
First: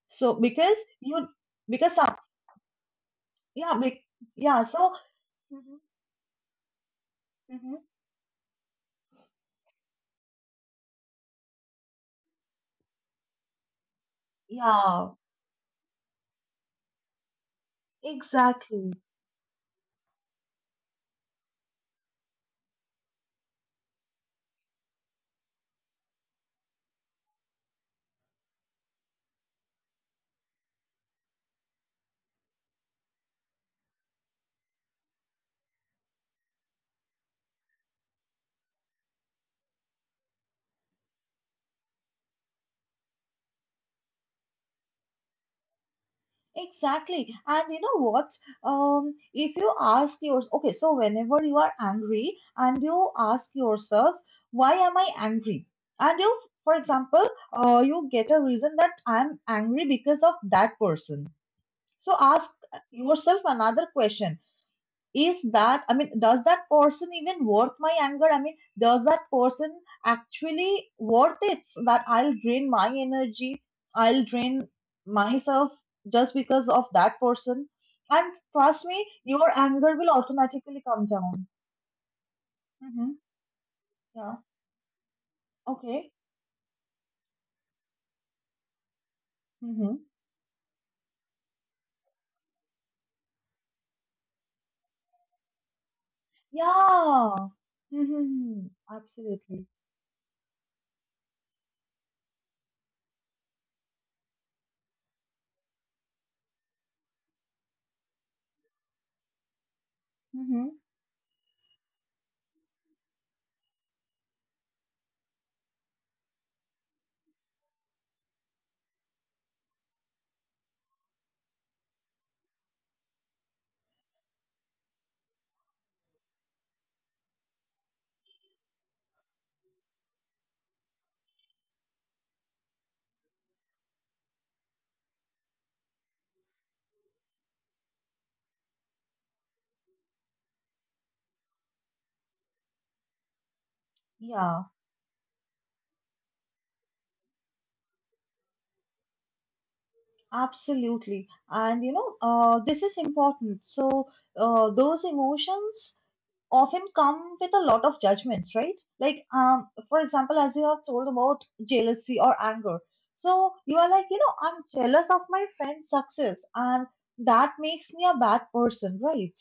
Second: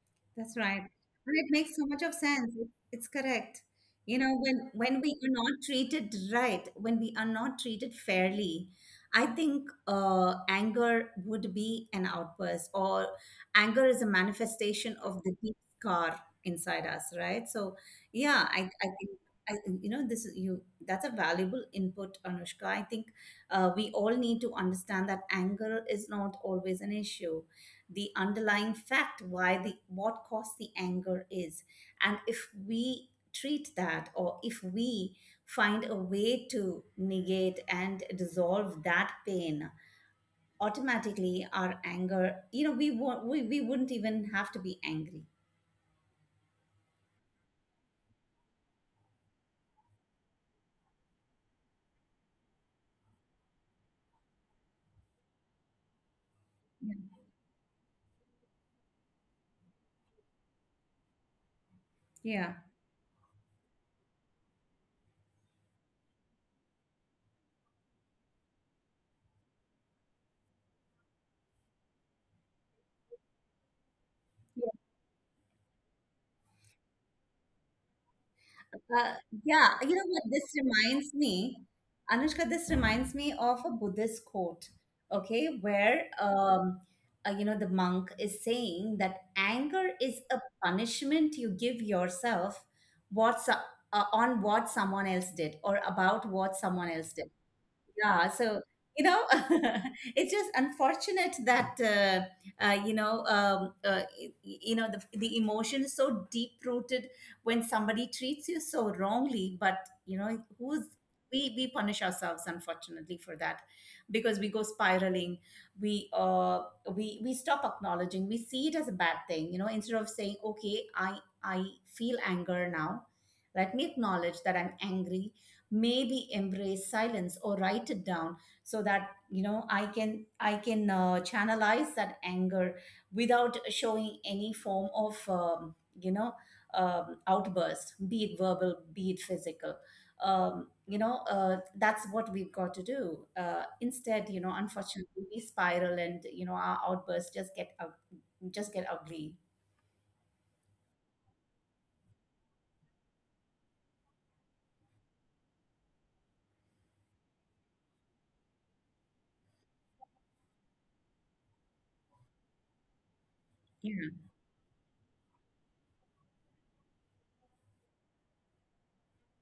B: so
A: That's
B: because
A: right.
B: you,
A: And it makes so
B: because,
A: much of
B: uh,
A: sense. It- It's correct.
B: yeah, be,
A: You know, when
B: yeah, so,
A: when we are not
B: hmm
A: treated right, when we are not
B: hmm
A: treated fairly, I think uh, anger would be an outburst, or anger is a manifestation
B: yeah,
A: of the deep scar inside us, right? So, yeah, I, I
B: exactly.
A: think I, you know, this is you. That's a valuable input, Anushka. I think uh, we all need to understand that anger is not always an issue, the underlying fact, why the what caused the anger is, and if we treat that, or if we find a way to negate and dissolve that pain, automatically our anger, you know, we won't we, we wouldn't even have to be angry.
B: Exactly. And you know what? Um, if you ask yours, okay, so whenever you are angry and you ask yourself, why am I angry? And you, for
A: yeah
B: example, uh, you get a reason that I'm angry because of that person. So ask
A: yeah
B: yourself another question, is that, I mean, does that person even worth my anger? I mean, does that person actually worth it, so that I'll drain my energy, I'll drain myself just because of that person? And trust me,
A: Uh,
B: your
A: yeah, you
B: anger
A: know
B: will
A: what? This
B: automatically come
A: reminds
B: down.
A: me, Anushka, this
B: Mm-hmm.
A: reminds me of a Buddhist
B: Yeah.
A: quote, okay, where,
B: Okay.
A: um, uh, you know, the monk is saying that anger
B: Mm-hmm.
A: is a punishment you give yourself what's, uh, on what someone else did, or about what someone else did.
B: Yeah.
A: Yeah,
B: Mm-hmm.
A: so you know,
B: Absolutely.
A: it's just unfortunate that uh, uh, you know, um, uh, y- y- you know, the the emotion is so deep rooted when somebody treats you so wrongly. But you know,
B: Mm-hmm.
A: who's, we we punish ourselves unfortunately for that, because we go spiraling. We uh we we stop acknowledging. We see it as a bad thing. You know, instead of saying, okay, I I feel anger now. Let me acknowledge that I'm angry, maybe embrace silence or write it down, so that you know i can i can uh, channelize that anger without showing any form of um, you know um, outburst, be it verbal, be it physical. Um, you know uh, that's what we've got to do, uh, instead, you know,
B: Yeah,
A: unfortunately we spiral, and you know our outbursts just get ug- just get ugly.
B: absolutely. And you know uh, this is important. So, uh, those emotions often come with a lot of judgments, right? Like, um, for example, as you have told about jealousy or anger. So you are
A: yeah
B: like, you know, I'm jealous of my friend's success, and that makes me a bad person, right?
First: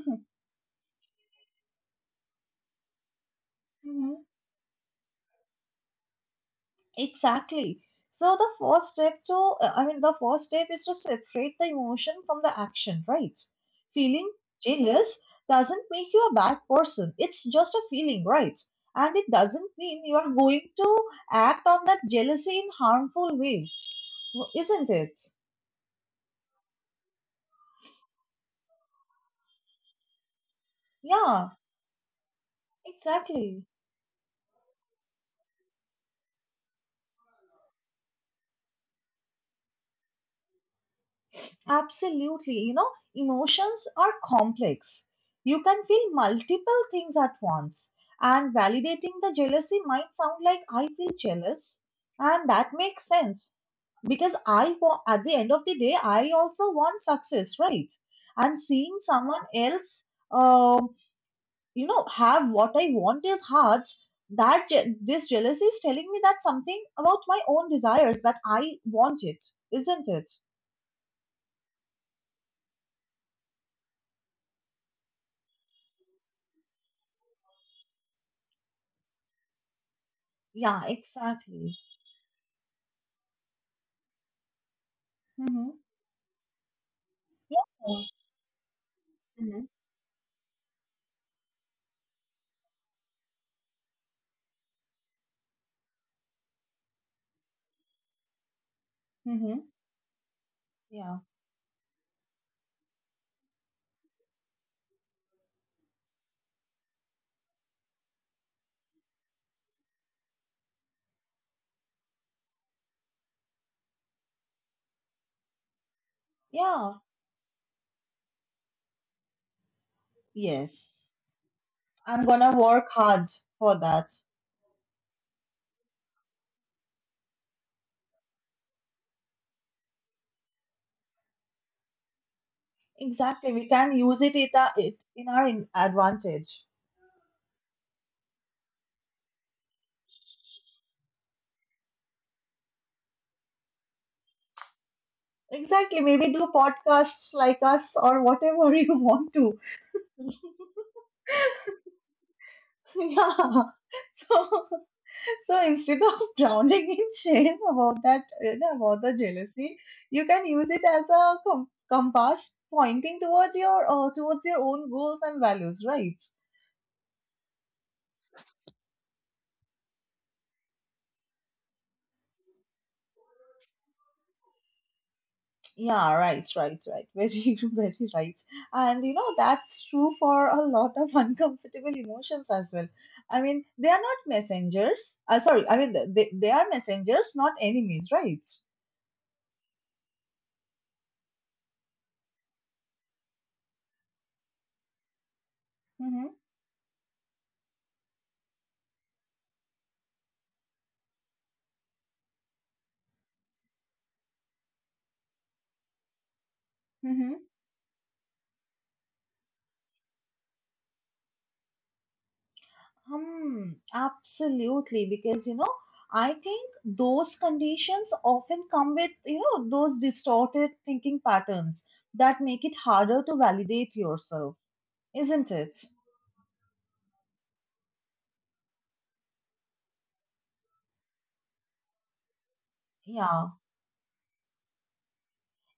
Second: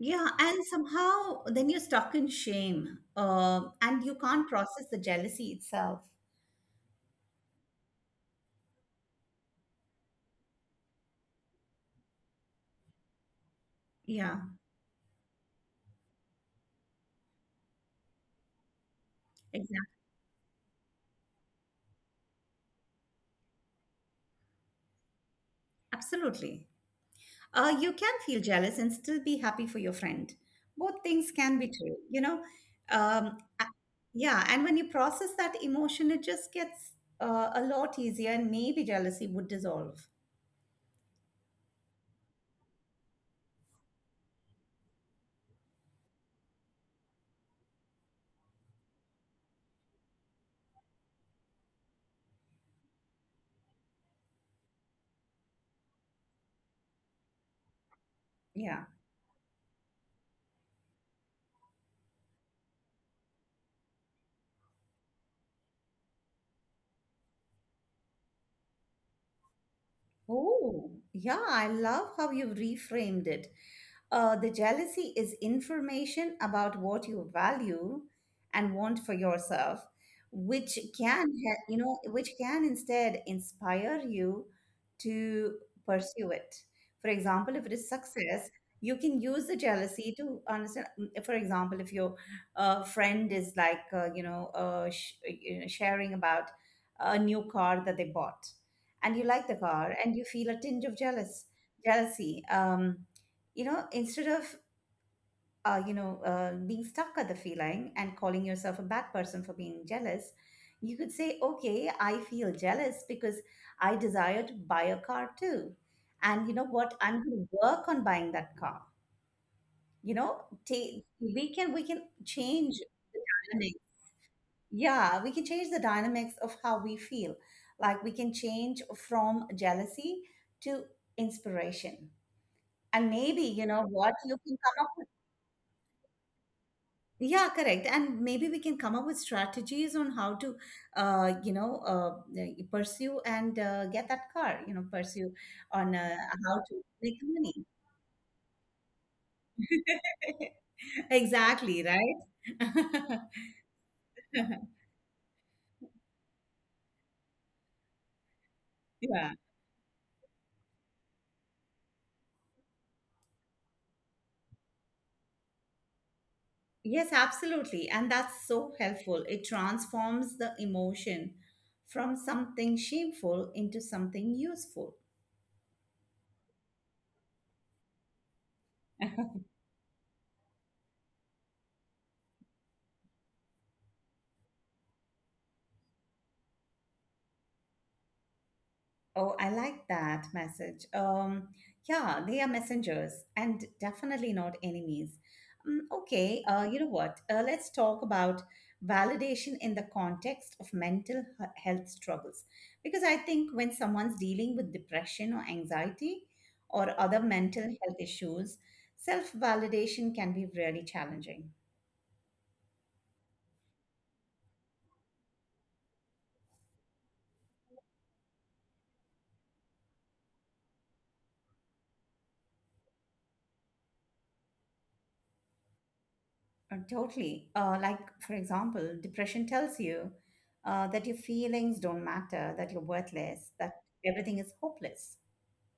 A: Yeah, and somehow then you're stuck in shame, um, and you can't process the jealousy itself.
B: Exactly. So the first step to, uh, I mean, the first step is to separate the emotion from the action, right? Feeling
A: Yeah,
B: jealous doesn't make you a bad person. It's just a feeling, right? And it doesn't
A: exactly.
B: mean you are going to act on that jealousy in harmful ways, isn't it?
A: Absolutely. Uh, you can feel jealous and still be happy for your friend. Both things
B: Yeah,
A: can be true, you know. Um,
B: exactly.
A: a- yeah, and when you process that emotion, it just gets uh, a lot easier, and maybe jealousy would dissolve.
B: Absolutely. You know, emotions are complex. You can feel multiple things at once. And validating the jealousy might sound like, I feel jealous. And that makes sense, because I wa- at the end of the day, I also want success, right? And
A: Yeah.
B: seeing someone else, um, you know, have what I want is hard. That je- this jealousy is telling me that something about my own desires that I want it, isn't it?
A: Oh, yeah, I love how you reframed it. Uh, the jealousy is information about what you value and want for yourself, which
B: Yeah,
A: can, ha- you
B: exactly.
A: know, which can instead inspire you to
B: Mm-hmm.
A: pursue it. For example, if it is
B: Yeah.
A: success, you can use the
B: Mm-hmm.
A: jealousy to understand. mm, For example, if your uh, friend is like, uh, you know, uh, sh- you know, sharing about a new car that they bought, and you like the
B: Mm-hmm.
A: car, and you feel a tinge of
B: Yeah.
A: jealous jealousy um, you know, instead of uh, you know uh, being stuck at the feeling and calling yourself a bad person for being jealous, you could say, okay, I feel jealous because I desire to buy a car too, and you know
B: Yeah.
A: what, I'm going to work on buying that car, you know. Ta
B: Yes.
A: we can we can
B: I'm gonna
A: change.
B: work hard for that.
A: Yeah, we can change the dynamics of how we feel. Like, we can change from jealousy to inspiration. And maybe,
B: Exactly.
A: you
B: We
A: know,
B: can
A: what
B: use it
A: you
B: it,
A: can
B: uh,
A: come up
B: it
A: with.
B: in our in- advantage.
A: Yeah, correct. And maybe we can come up with strategies on how to, uh, you know, uh, pursue and uh, get that car, you know, pursue on
B: Exactly.
A: uh,
B: Maybe do
A: how to make
B: podcasts like
A: money.
B: us or whatever you want to.
A: Exactly, right?
B: Yeah. So, so instead of drowning in shame about that, you know, about the
A: Yeah.
B: jealousy, you can use it as a com- compass pointing towards your uh, towards your own goals and values, right?
A: Yes, absolutely. And that's so helpful. It transforms the emotion from something shameful into something useful.
B: Yeah, right, right, right. Very, very right. And, you know, that's true for a lot of uncomfortable emotions as well. I mean, they are not messengers. Uh, sorry, I mean, th- they, they are messengers, not enemies, right?
A: Oh, I like that message. Um, yeah, they are messengers and definitely not enemies. Mm,
B: Mm-hmm,
A: okay, uh, you know what? Uh, let's talk about validation in the context of mental he- health struggles. Because I think when someone's dealing with depression or anxiety or other
B: mm-hmm.
A: mental health issues, self validation can be really challenging.
B: Hmm, absolutely. Because, you know, I think those conditions often come with, you know, those distorted thinking patterns that make it harder to validate yourself, isn't it?
A: Uh, Totally. Uh, like, for example, depression tells you uh, that your feelings don't matter, that you're
B: Yeah.
A: worthless, that everything is hopeless.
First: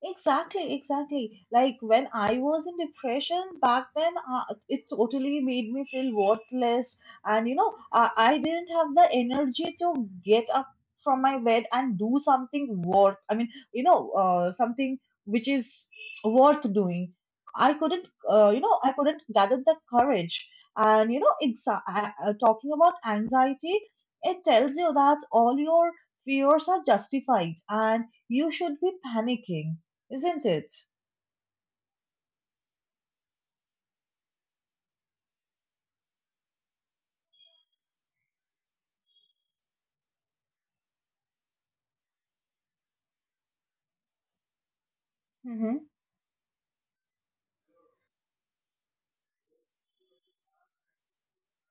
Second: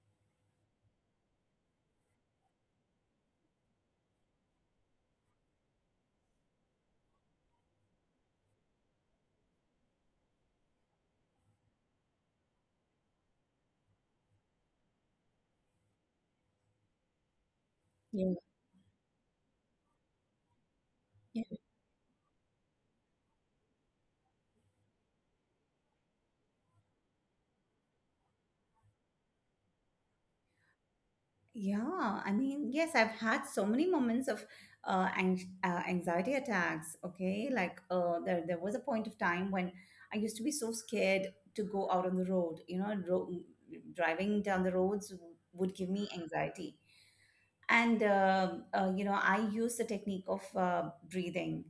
B: Exactly, exactly. Like when I was in depression back then, uh, it totally made me feel worthless. And, you know, I, I didn't have the energy to get up from my bed and do something worth, I mean, you know, uh, something which is worth doing. I couldn't,
A: Yeah.
B: uh, you know, I couldn't gather the courage. And, you know,
A: Yeah.
B: exa- I- I- talking about anxiety, it tells you that all your fears are justified and you should be panicking, isn't it?
A: Yeah, I mean, yes, I've had so many moments of uh, anx- uh, anxiety attacks. Okay, like uh, there, there was a point of time when I used to be so scared to go out on the road. You know, ro- driving down the roads would
B: Mm-hmm.
A: give me anxiety. and uh, uh, you know, I use the technique of uh, breathing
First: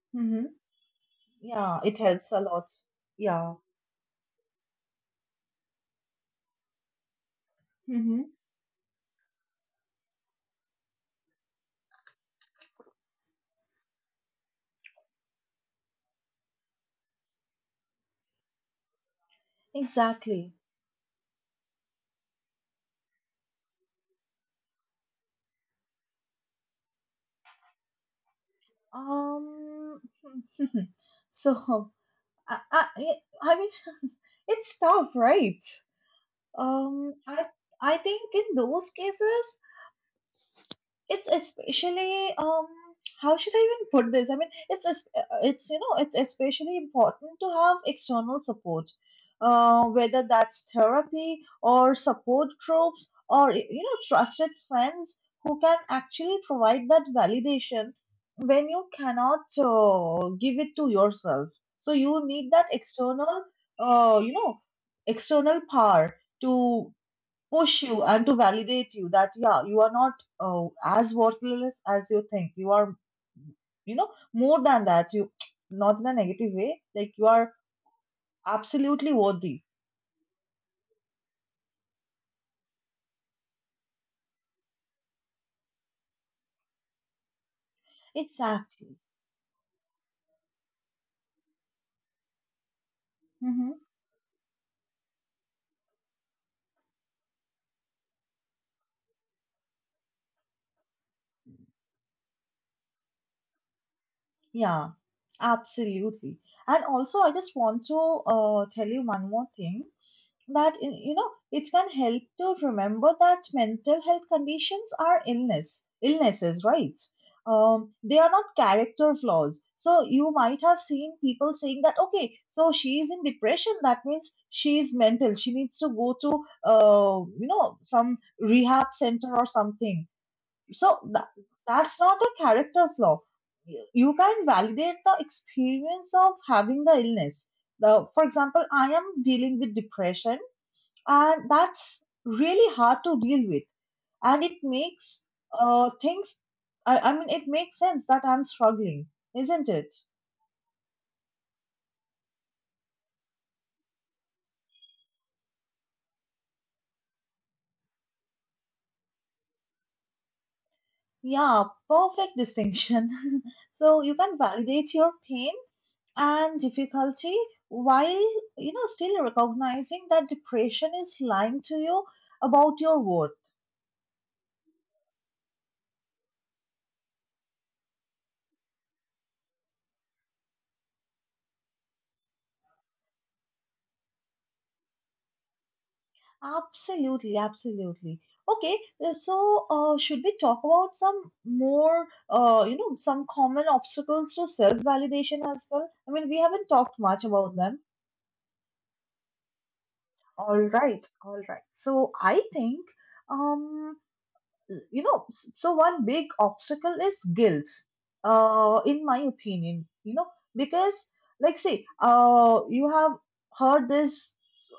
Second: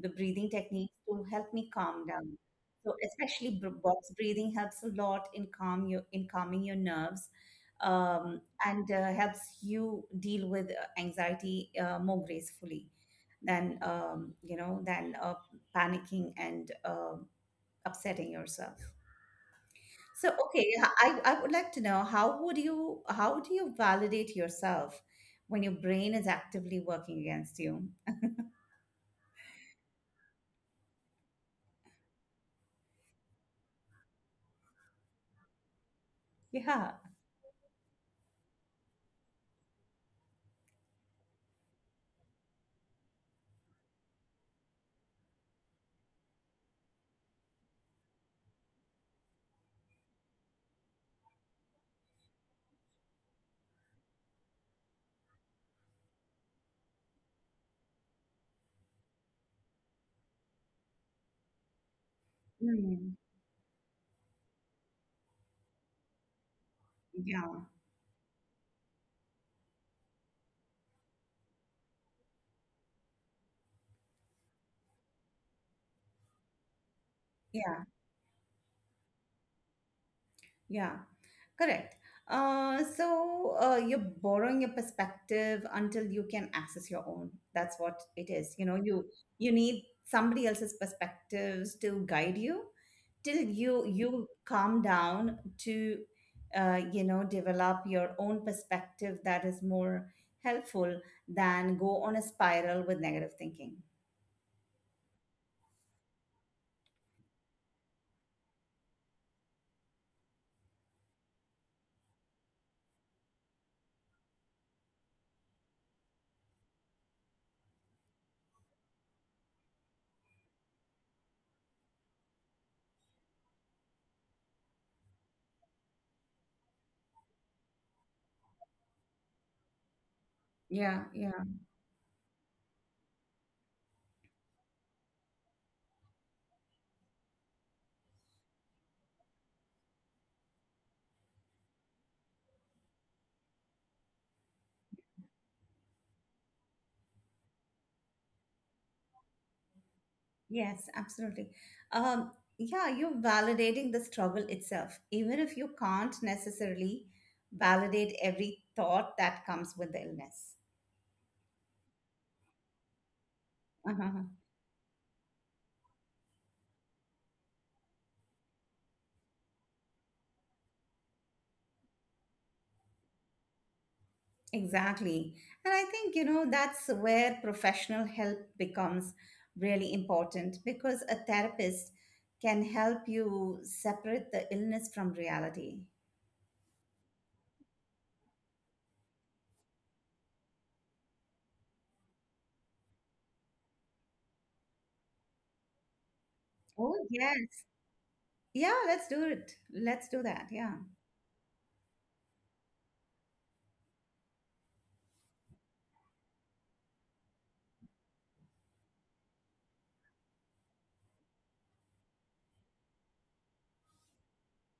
A: the
B: Mm-hmm.
A: breathing techniques to help me
B: Yeah, it
A: calm down,
B: helps a lot.
A: so especially
B: Yeah,
A: br- box breathing helps a lot in calm your in calming your nerves,
B: Mm-hmm,
A: um, and uh, helps you deal with uh, anxiety uh, more gracefully than um, you know than uh, panicking and uh, upsetting yourself. So,
B: exactly.
A: okay, I, I would like to know how would you how do you validate yourself when your brain is actively working against you?
B: Um, so I, I, I mean, it's tough, right?
A: Yeah.
B: Um, I I think in those cases, it's especially um how should I even put this I mean it's es- uh, it's you know it's especially important to have external support, uh, whether that's therapy or support groups or you know trusted friends who can actually provide that validation when you cannot uh, give it to yourself. So you need that
A: Mm.
B: external, uh, you know external power to
A: Yeah.
B: push you and to validate you that yeah, you are not, uh, as worthless as you think you are. You know, more than that, you, not in a negative way, like you are
A: Yeah.
B: absolutely worthy.
A: Yeah, correct. Uh, so uh, you're borrowing a perspective until you can access your own. That's what it is. You know,
B: Exactly.
A: you you need somebody else's perspectives to guide you till
B: Mm-hmm.
A: you you calm down to uh, you know develop your own perspective that is more helpful than go on a spiral with negative thinking.
B: Yeah, absolutely. And also I just want to uh, tell you one more thing, that you know it can help to remember that mental health conditions are illness illnesses, right? Um, they are not character flaws. So you might have seen people saying that, okay, so she is in depression, that means she is mental, she needs to go to uh, you know some rehab center or something. So
A: Yeah,
B: that,
A: yeah.
B: that's not a character flaw. You you can validate the experience of having the illness. the, for example, I am dealing with depression, and that's really hard to deal with. And it makes uh things, I, I mean, it makes sense that I'm struggling, isn't it?
A: Yes, absolutely. Um, yeah, you're validating the struggle itself, even if you can't necessarily validate every thought that comes with the illness.
B: Yeah, perfect distinction. So you can validate your pain and difficulty while, you know, still recognizing that depression is lying to you about your worth.
A: Exactly. And I think, you know, that's where professional help becomes really important because a therapist can help you separate the illness from reality.
B: Absolutely, absolutely. Okay, uh, so uh, should we talk about some more, uh, you know, some common obstacles to self-validation as well? I mean, we haven't talked
A: Oh,
B: much about
A: yes.
B: them.
A: Yeah, let's do it. Let's do that.
B: All
A: Yeah.
B: right, all right. So I think, um, you know s- so one big obstacle is guilt, uh in my opinion, you know, because, like see uh you have heard this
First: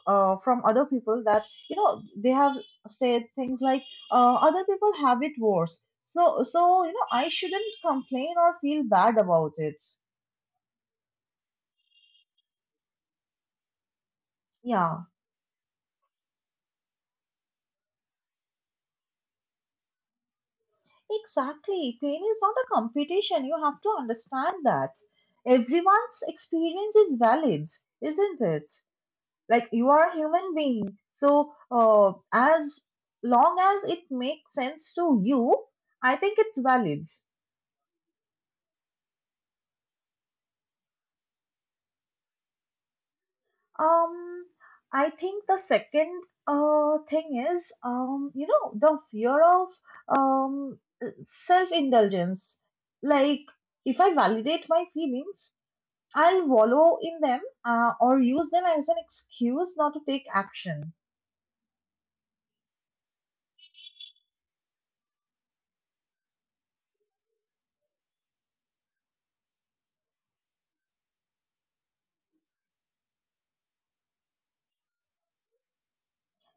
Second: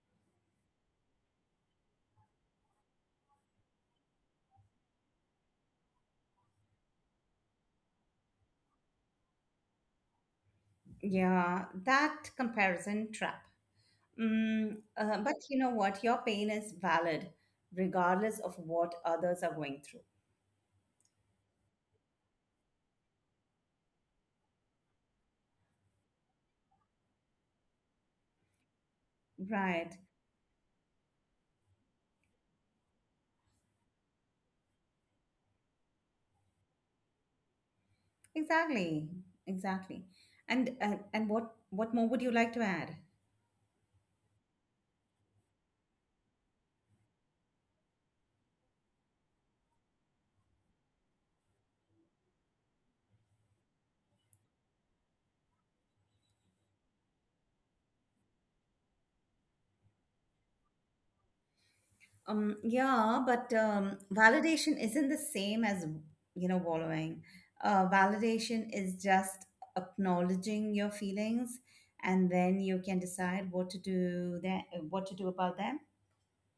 B: uh from other people that, you know, they have said things like, uh other people have it worse, so so you know, I shouldn't complain or feel bad about it.
A: Yeah, that comparison trap. Mm,
B: Yeah,
A: uh, but you know what? Your pain is valid regardless of what others are going through.
B: exactly, pain is not a competition. You have to understand that everyone's experience is valid, isn't it? Like you
A: Right.
B: are a human being. So uh, as long as it makes sense to you, I think it's valid.
A: Exactly. Exactly. And uh, and what what more would you like to add?
B: um I think the second uh, thing is, um you know the fear of, um self indulgence. Like, if I validate my feelings, I'll wallow in them, uh, or use them as an excuse not to take action.
A: Um, yeah, but um, validation isn't the same as, you know, wallowing. Uh, validation is just acknowledging your feelings, and then you can decide what to do that, what to do about them.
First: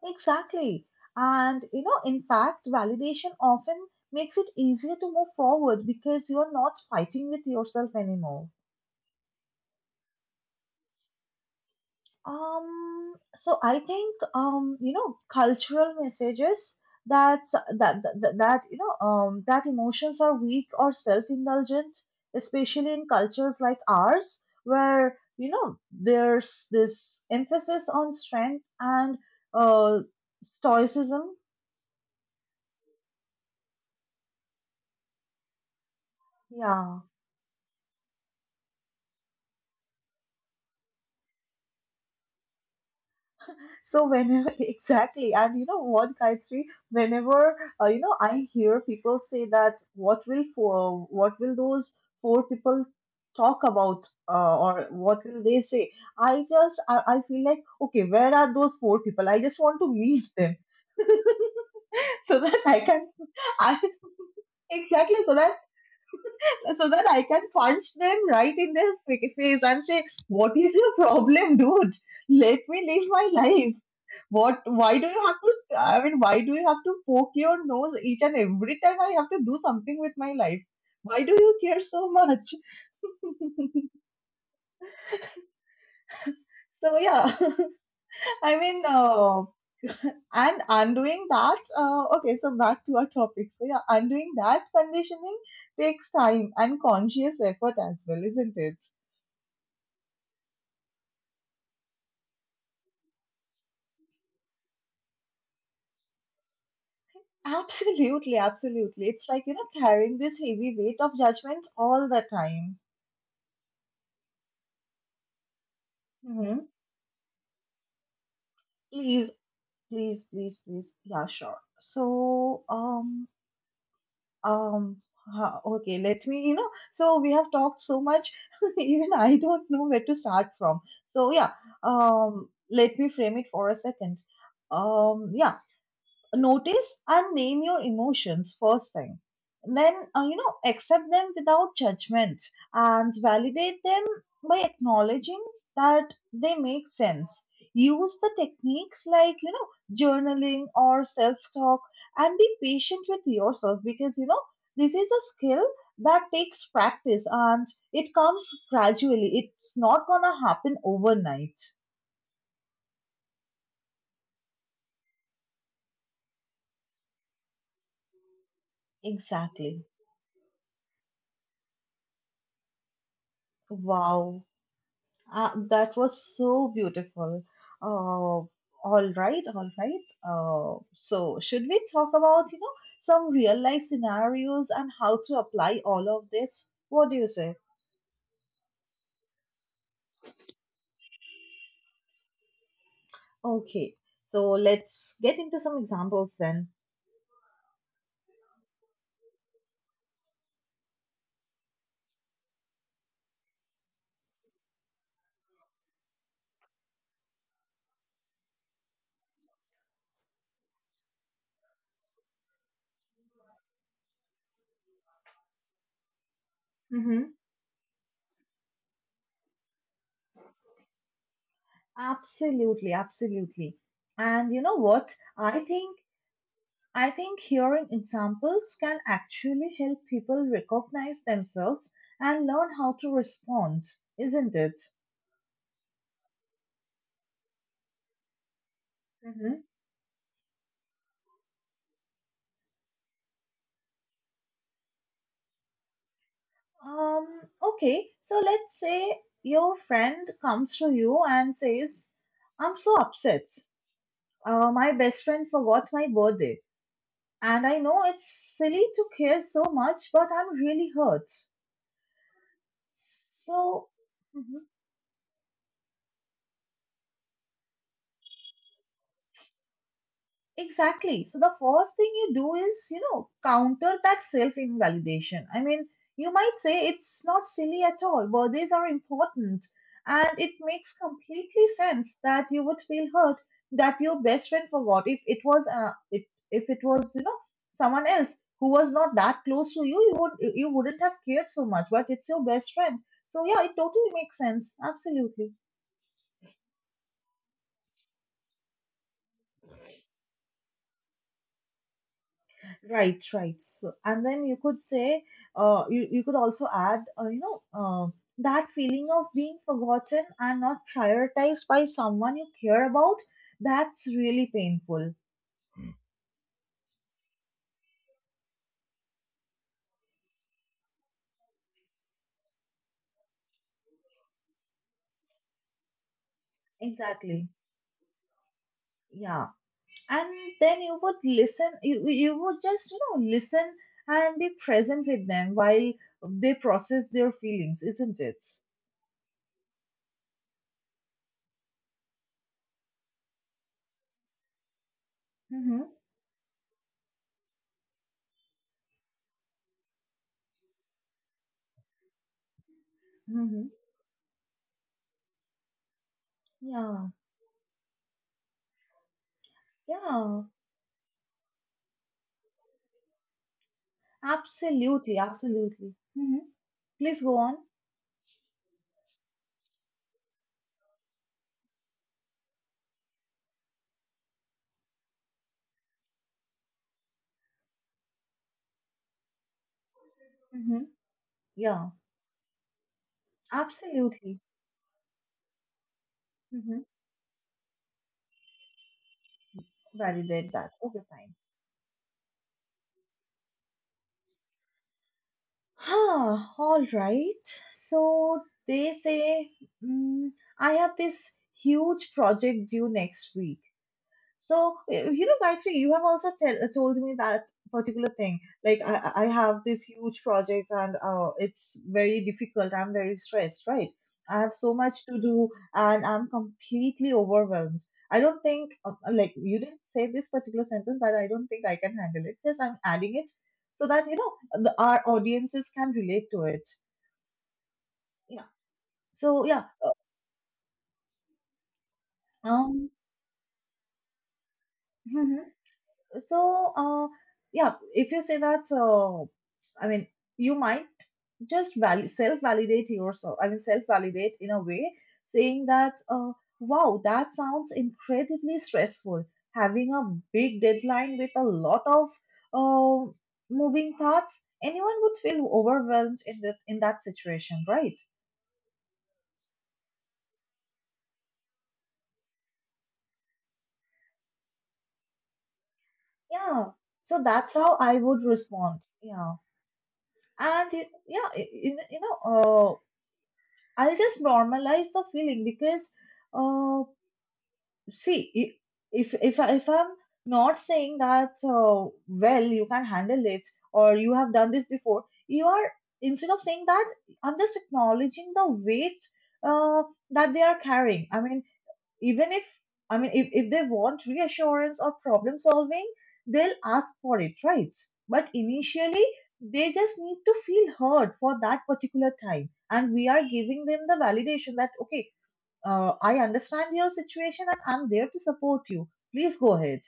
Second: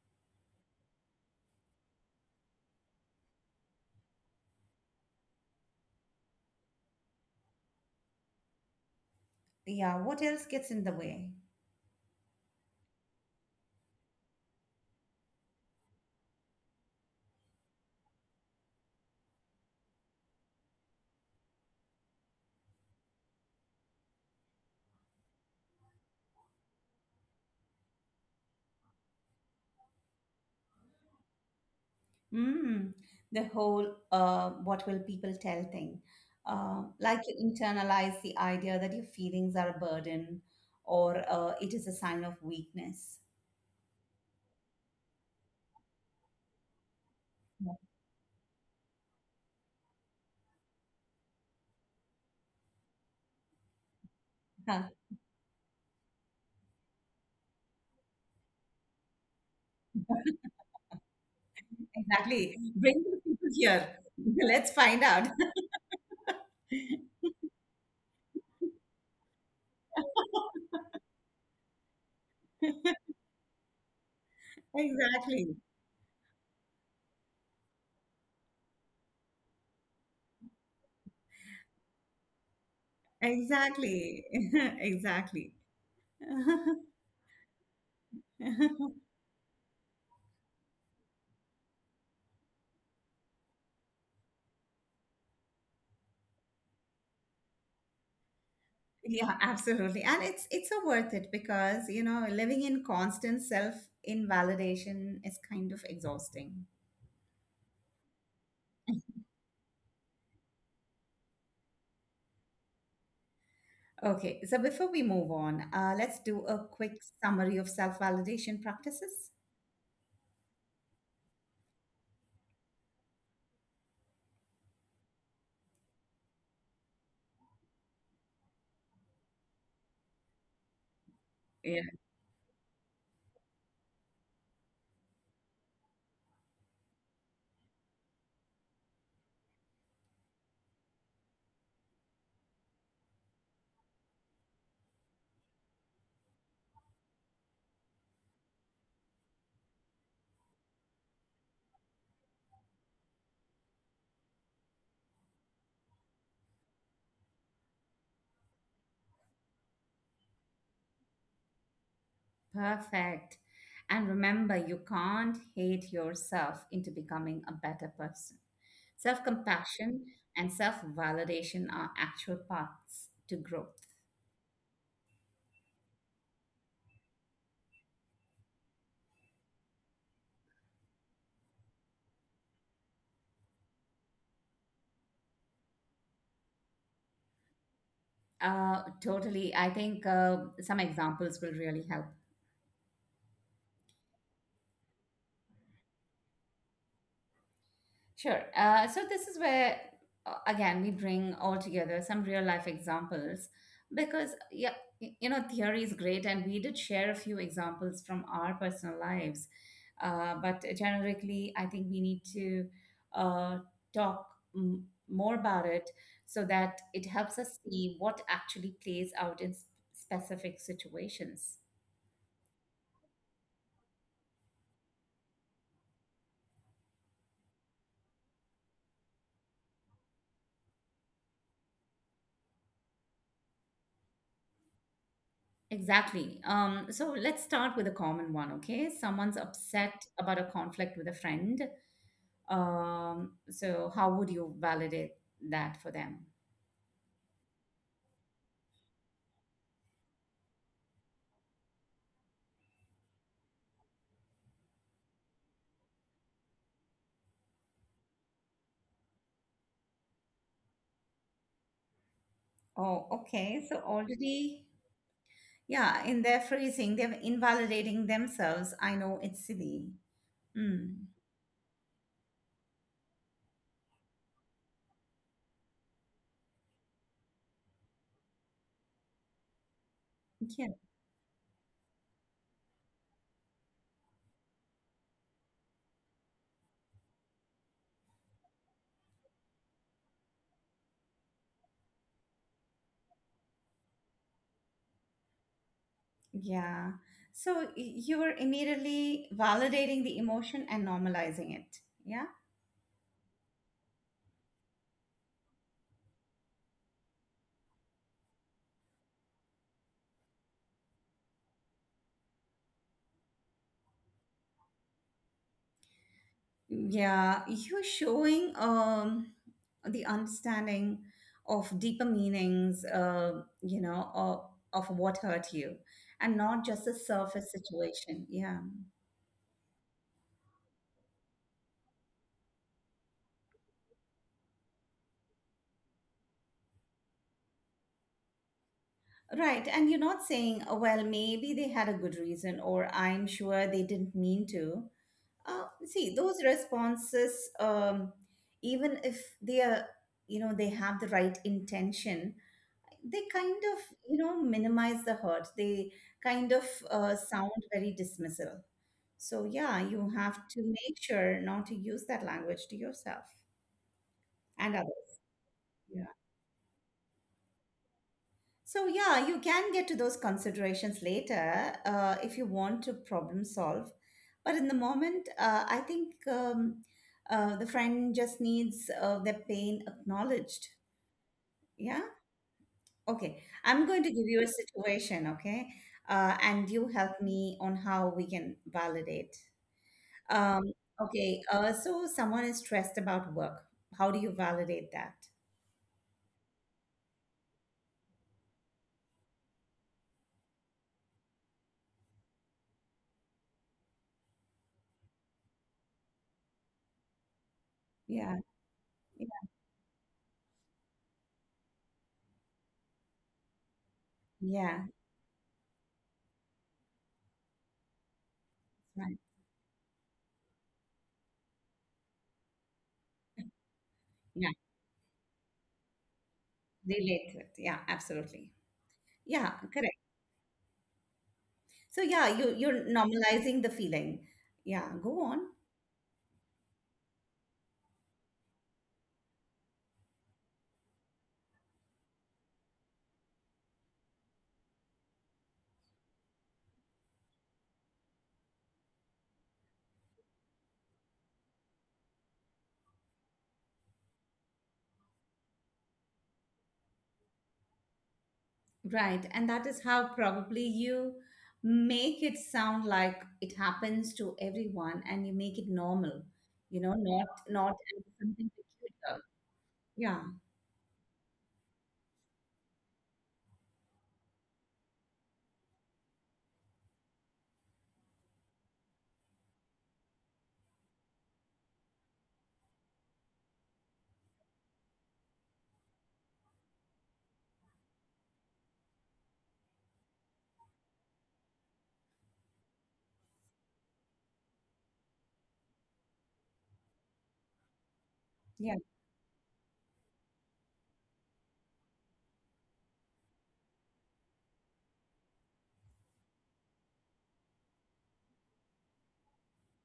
B: Exactly. And you know, in fact, validation often makes it easier to move forward because you're not fighting with yourself anymore.
A: Yeah, what else gets in the way?
B: Um, so I think, um, you know, cultural messages that that that, that, you know, um, that emotions are weak or self-indulgent, especially in cultures like ours, where you know there's this emphasis on strength and, uh, stoicism.
A: Mm, the whole uh, what will people tell thing. Uh,
B: Yeah.
A: like you internalize the idea that your feelings are a burden or uh, it is a sign of weakness.
B: So whenever exactly, and you know what, Gayatri, whenever, uh, you know I hear people say that, what will four, what will those four people talk about, uh, or what will they say? I just I, I feel like, okay, where are those four people? I just want to meet them. So that
A: Exactly.
B: I
A: Bring
B: can,
A: the people
B: I
A: here. Let's find
B: exactly,
A: out.
B: so that, so that I can punch them right in their fa- face and say, what is your problem, dude? Let me live my life. What? Why do you have
A: Exactly.
B: to? I mean, why do you have to poke your nose each and every time I have to do something with my life? Why do you care so much?
A: Exactly. Exactly.
B: So yeah, I mean, uh, and undoing that. Uh, okay, so back to our topic. So yeah, undoing that conditioning takes time and conscious effort as well, isn't it?
A: Yeah, absolutely. And it's it's so worth it because, you know, living in constant self-invalidation is kind of exhausting.
B: Absolutely, absolutely. It's like, you know, carrying this heavy weight of judgments all the time.
A: Okay, so before we move on, uh, let's do
B: Hmm.
A: a quick summary of self-validation
B: Please,
A: practices.
B: please, please, please. Yeah, sure. So, um, um, ha- okay, let me, you know, so we have talked so much, even I don't know where to start from. So, yeah, um, let me frame it for a second. Um, yeah, notice and name your emotions first thing, then uh, you know accept them without judgment and validate them by acknowledging that they make sense. Use the techniques like, you know, journaling or self talk, and be patient with yourself because, you know, this is a skill that takes practice, and it comes gradually. It's not gonna happen overnight.
A: Perfect. And remember, you can't hate yourself into becoming a better person. Self
B: Exactly.
A: compassion and self validation are actual paths to growth.
B: Wow. Uh, that was so beautiful. Uh, all right, all right. Uh, so, should we talk about, you know, some real life scenarios and how to apply all of this? What do you say?
A: Uh, totally. I think uh, some examples will really help.
B: Okay, so let's get into some examples then.
A: Sure. Uh, so this is where uh, again we bring all together some real life examples because yeah, y- you know theory is great, and we did share a few examples from our personal lives. Uh, but generically, I think we need to uh, talk m- more about it so that it
B: Mm-hmm.
A: helps us see what actually plays out in specific situations.
B: Absolutely, absolutely. And you know what? I think I think hearing examples can actually help people recognize themselves and learn how to respond, isn't it?
A: Exactly. Um, so let's start with a common one, okay? Someone's
B: Hmm.
A: upset about a conflict with a friend. Um, so how would you validate that for them?
B: Um, okay, so let's say your friend comes to you and says, I'm so upset. Uh, my best friend forgot my birthday. And I know it's silly to care so much, but I'm really hurt.
A: Oh, okay. So
B: So,
A: already, yeah, in their phrasing, they're invalidating themselves. I know it's silly. Mm.
B: exactly. So the first thing you do is, you know, counter that self-invalidation. I mean, you might say, it's not silly at all. Birthdays are important. And it
A: Yeah.
B: makes completely sense that you would feel hurt that your best friend forgot. If it was uh, if, if it was, you know, someone else who was not that close to you, you would, you wouldn't have cared so much, but it's your best friend. So yeah, it totally makes sense. Absolutely.
A: Yeah. So y- you're immediately validating the emotion and normalizing it. Yeah.
B: Right, right. So, and then you could say, uh, you, you could also add, uh, you know, uh, that feeling of being forgotten and not prioritized by someone you care about, that's really painful.
A: Yeah. You're showing um the understanding of deeper meanings, uh, you know, of, of what hurt you, and not just a
B: Exactly.
A: surface situation. Yeah.
B: Yeah. And then you would listen, you, you you would just, you know, listen and be present with them while they process their feelings, isn't it?
A: Right. And you're not saying, oh, well, maybe they had a good reason, or I'm sure they didn't mean to. Uh,
B: Mm-hmm.
A: see, those responses, um, even if they are, you know, they have the right intention, they kind
B: Mm-hmm.
A: of, you know, minimize the hurt. They kind of
B: Yeah.
A: uh, sound very dismissal. So, yeah, you
B: Yeah.
A: have to make sure not to use that language to yourself and
B: Absolutely.
A: others.
B: Absolutely. Mm-hmm. Please go on.
A: So, yeah, you can get to those considerations later uh, if you want to problem solve. But in the moment, uh, I think um, uh, the friend just needs uh, their pain acknowledged.
B: Mhm. Yeah,
A: Yeah. Okay. I'm going to give
B: absolutely.
A: you a situation, okay? Uh, and
B: Mm-hmm.
A: you help me on how we can validate.
B: Validate
A: Um,
B: that. Okay, fine.
A: okay, uh, so someone is stressed about work. How do you validate that?
B: Ah, all right. So they say, mm, I have this huge project due next week. So, eh, you know, Gayatri, you have also tell, told me that particular thing.
A: Yeah,
B: Like, I, I I
A: yeah,
B: have this huge project and uh, it's very difficult. I'm very stressed, right? I have so
A: yeah,
B: much to do and I'm completely overwhelmed. I don't think, um, uh,
A: right.
B: like, you didn't say this particular sentence that, I don't think I can handle it. Yes, I'm adding it so that, you know,
A: Yeah,
B: the, our audiences can relate to it.
A: relate to it. Yeah,
B: Yeah.
A: absolutely.
B: So,
A: Yeah,
B: yeah. uh,
A: correct. So yeah, you you're
B: Um,
A: normalizing the feeling. Yeah, go on.
B: So, uh, yeah, if you say that, uh, I mean, you might just value, self-validate yourself. I mean, self-validate in a way, saying that, uh, wow, that sounds incredibly stressful. Having a big deadline with a lot of uh, moving parts, anyone would feel overwhelmed in that in that situation, right?
A: Right. And that is how probably you make it sound like it happens to everyone, and you make it normal,
B: Yeah.
A: you know,
B: So
A: not
B: that's
A: not
B: how I
A: as
B: would
A: something
B: respond.
A: peculiar.
B: Yeah.
A: Yeah,
B: And y- yeah, y- you, know- you know, uh, I'll just normalize the feeling because, uh, see, i- if if I- if I'm not saying that, uh, well, you can handle it or you have done this before, you are, instead of saying that, I'm just acknowledging the weight uh, that they are carrying. I mean, even if I mean if, if they want reassurance or problem solving, they'll ask for it, right? But
A: yeah,
B: initially, they just need to feel heard for that particular time, and we are giving them the validation that, okay, uh, I understand your situation and I'm there to support you. Please go ahead.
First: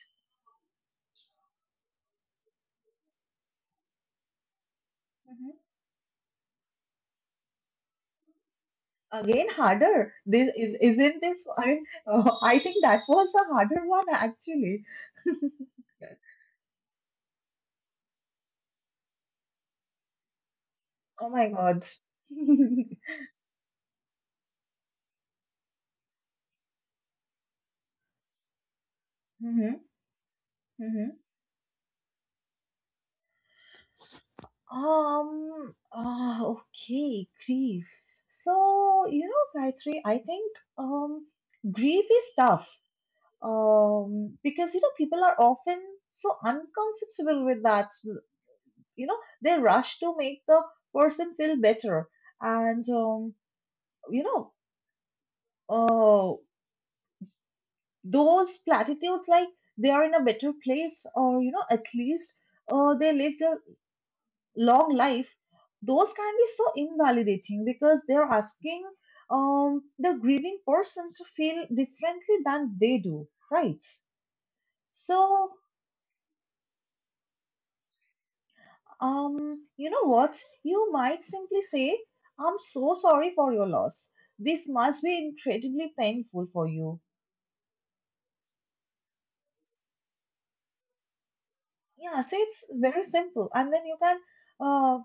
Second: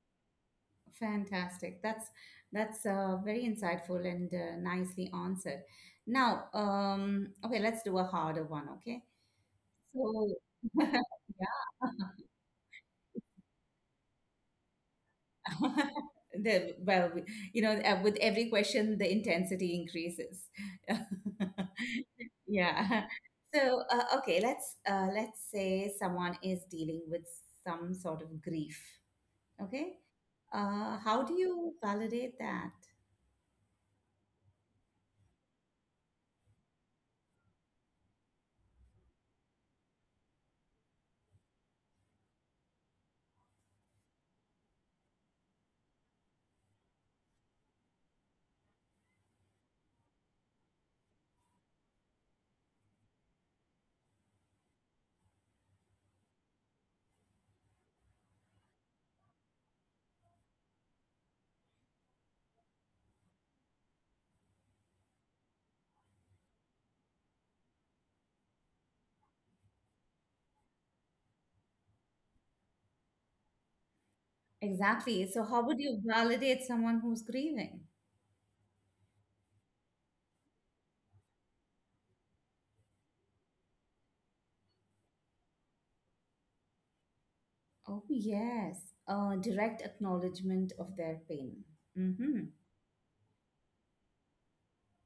A: fantastic. That's that's uh, very insightful and uh, nicely
B: Hmm,
A: answered. Now, um, okay, let's do a harder one, okay?
B: again harder,
A: So,
B: this is, isn't this, I mean, uh, I think that was the harder one actually.
A: The, well, we- you know, uh, with every question, the intensity increases.
B: Oh my god. Hmm.
A: Yeah. So, uh, okay, let's uh, let's say someone is dealing with some sort of grief. Okay. Uh,
B: Hmm.
A: how do you validate that?
B: Um, ah, okay, grief. So, you know, Gayatri, I think, um, grief is tough, um, because, you know, people are often so uncomfortable with that. So, you know, they rush to make the person feel better. And, um, you know, uh, those platitudes like, they are in a better place, or, you know, at least uh, they lived a long life, those can be so invalidating because they're asking um, the grieving person to feel differently than they do, right?
A: Exactly. So,
B: So,
A: how would you validate someone who's grieving?
B: um, you know what? You might simply say, I'm so sorry for your loss. This must be incredibly painful for you.
A: Oh, yes. Uh, direct acknowledgement of their pain.
B: Yeah, so
A: Mm-hmm.
B: it's very simple. And then you can, uh,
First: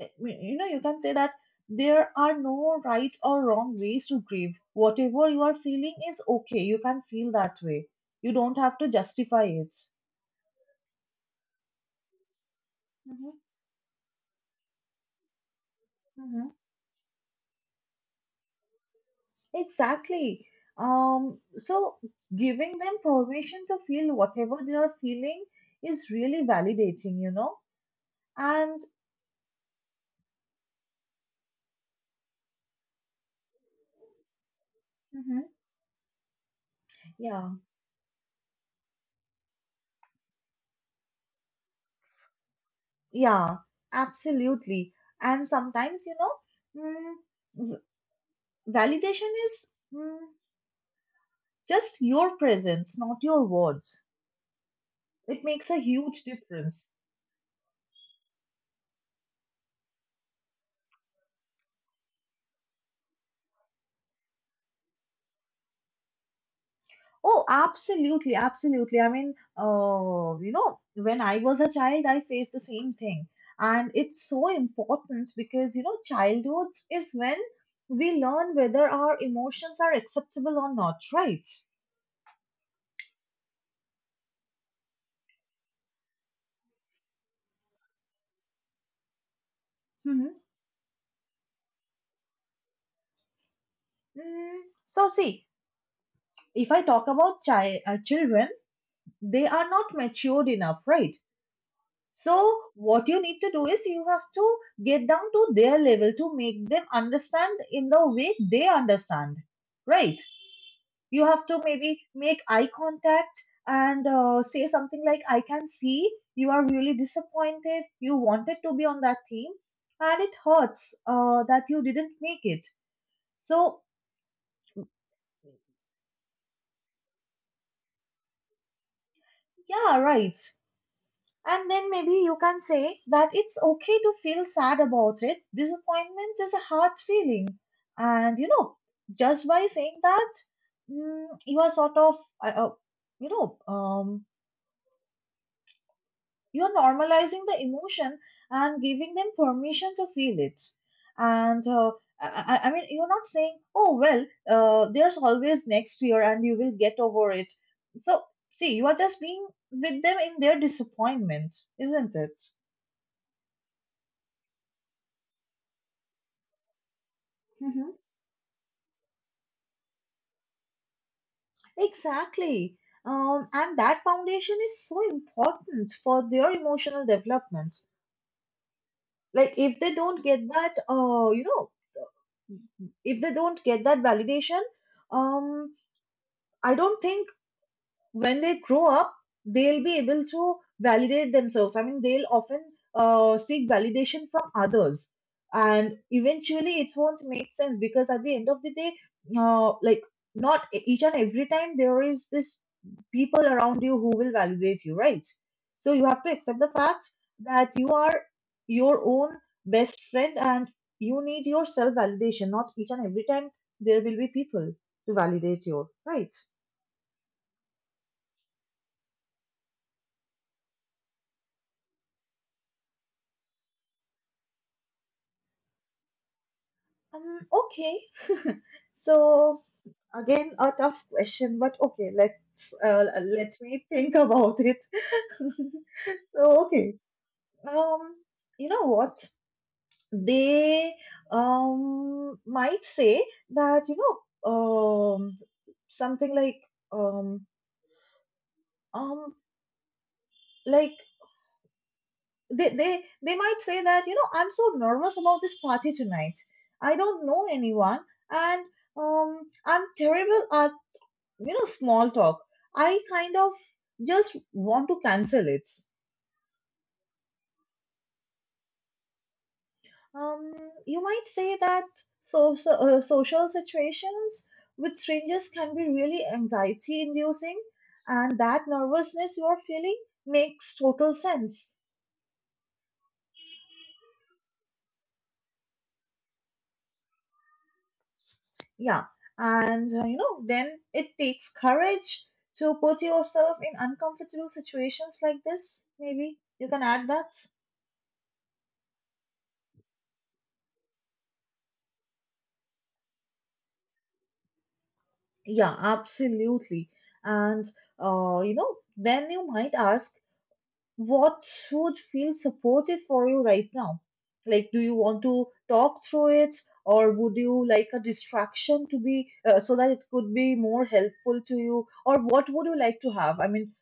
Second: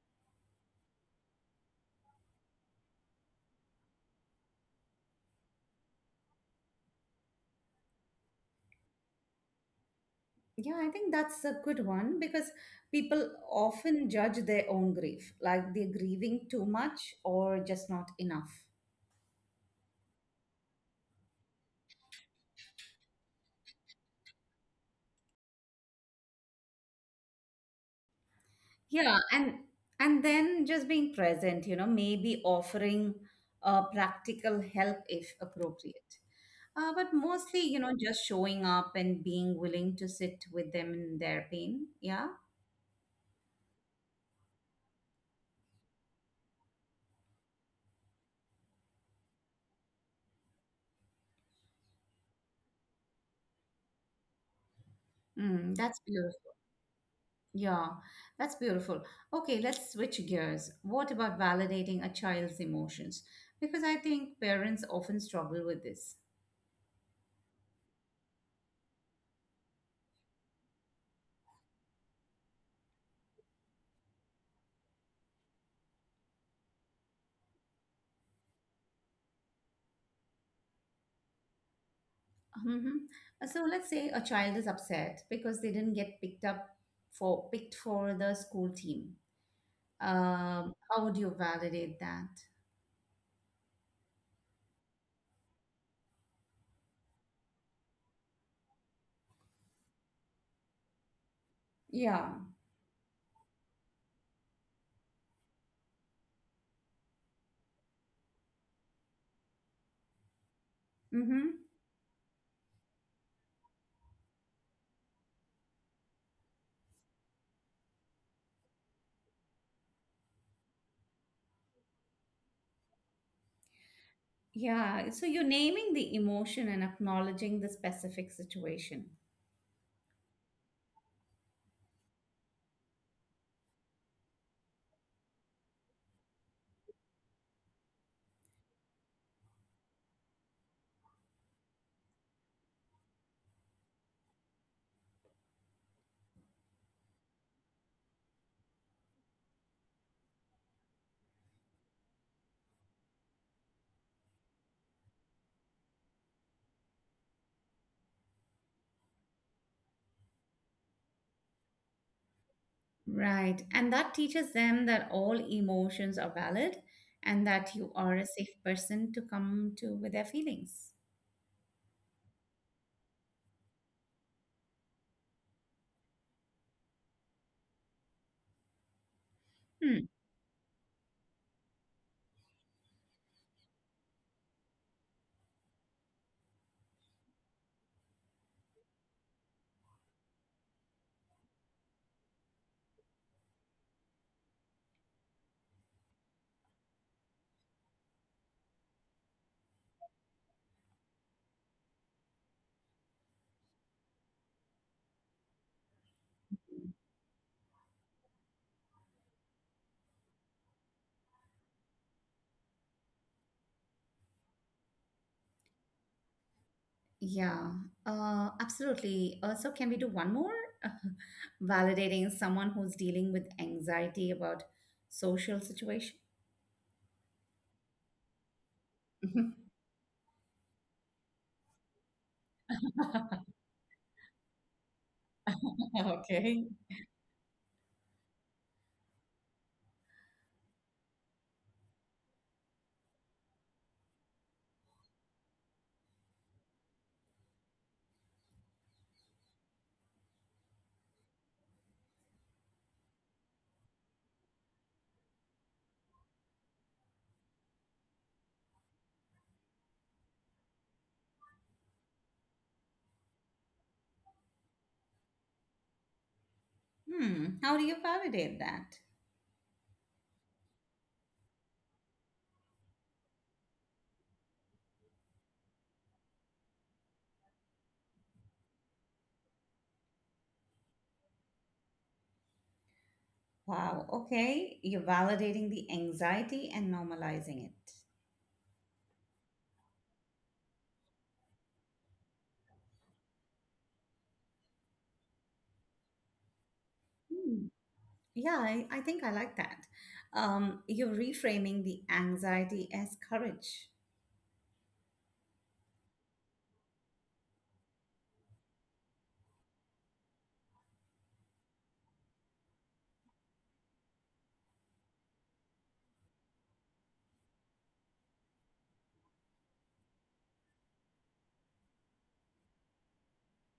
B: eh, you know, you can say that there are no right or wrong ways to grieve. Whatever you are feeling is okay. You can feel that way. You don't have to justify it.
A: Yeah, I think that's a good one because people
B: Mhm,
A: often judge their own grief, like they're grieving
B: mhm.
A: too much or just not enough.
B: Exactly. Um, so giving them permission to feel whatever they are feeling is really validating, you know? And,
A: Yeah, and and then just being present, you know, maybe offering uh, practical help if
B: mhm,
A: appropriate. Uh, but
B: yeah,
A: mostly, you know, just showing up and being willing to sit with them in their pain. Yeah,
B: yeah, absolutely. And sometimes, you know, mm, validation is, mm, just your presence, not your words. It makes
A: mm,
B: a
A: that's
B: huge
A: beautiful.
B: difference.
A: Yeah, that's beautiful. Okay, let's switch gears. What about validating a child's emotions? Because I think parents often struggle with this.
B: Oh, absolutely, absolutely. I mean, uh, you know, when I was a child, I faced the same thing. And it's so important because, you know, childhood is when we learn whether our emotions are acceptable or not, right?
A: Hmm. So let's say a child is upset because they didn't get picked up for picked for the school team.
B: Mhm.
A: Um, how would you validate that?
B: Mm, so, see, if I talk about chi- uh, children, they are not matured enough, right?
A: Yeah.
B: So, what you need to do is, you have to get down to their level to make them understand in the way they understand, right? You have
A: Mm-hmm.
B: to maybe make eye contact and uh, say something like, I can see you are really disappointed. You wanted to be on that team and it hurts uh, that you didn't make it. So,
A: Yeah. So you're naming the emotion and acknowledging the specific situation.
B: yeah, right. And then maybe you can say that it's okay to feel sad about it. Disappointment is a hard feeling. And you know, just by saying that, mm, you are sort of, uh, uh, you know, um, you are normalizing the emotion and giving them permission to feel it. And uh, I, I I mean, you're not saying, oh, well, uh, there's always next year and you will get over it. So, see, you are just being with them in their disappointment, isn't it?
A: Right. And that teaches them that all emotions are valid and that you are a safe person to come to with their feelings.
B: Exactly. Um, and that foundation is so important for their emotional development. Like if they
A: Hmm.
B: don't get that, uh, you know, if they don't get that validation, um, I don't think when they grow up, they'll be able to validate themselves. I mean, they'll often uh, seek validation from others. And eventually, it won't make sense because at the end of the day, uh, like, not e-, each and every time there is this people around you who will validate you, right? So you have to accept the fact that you are your own best friend and you need your self validation. Not each and every time there will be people to validate you, right?
A: Yeah, uh, absolutely. Also, can we do one more? Validating someone who's dealing with anxiety about social situation.
B: Um, okay. So again, a tough question, but okay, let's uh, let me think about it. So
A: Okay.
B: okay, um, you know what? They um might say that you know um something like um um like they they they might say that, you know, I'm so nervous about this party tonight. I don't know anyone and um I'm terrible, you know, small talk. I kind of just want to cancel it.
A: Hmm. How do you validate that?
B: Um, you might say that, so, so uh, social situations with strangers can be really anxiety-inducing, and that nervousness you are feeling makes total sense.
A: Wow. Okay. You're validating the anxiety and normalizing it.
B: Yeah, and uh, you know, then it takes courage to put yourself in uncomfortable situations like this. Maybe you can add that.
A: Hmm. Yeah, I, I think I like that. Um, you're reframing the anxiety as courage.
B: Yeah, absolutely. And, uh, you know, then you might ask, what would feel supportive for you right now? Like, do you want to talk through it, or would you like a distraction to be uh, so that it could be more helpful to you? Or what would you like to have? I mean,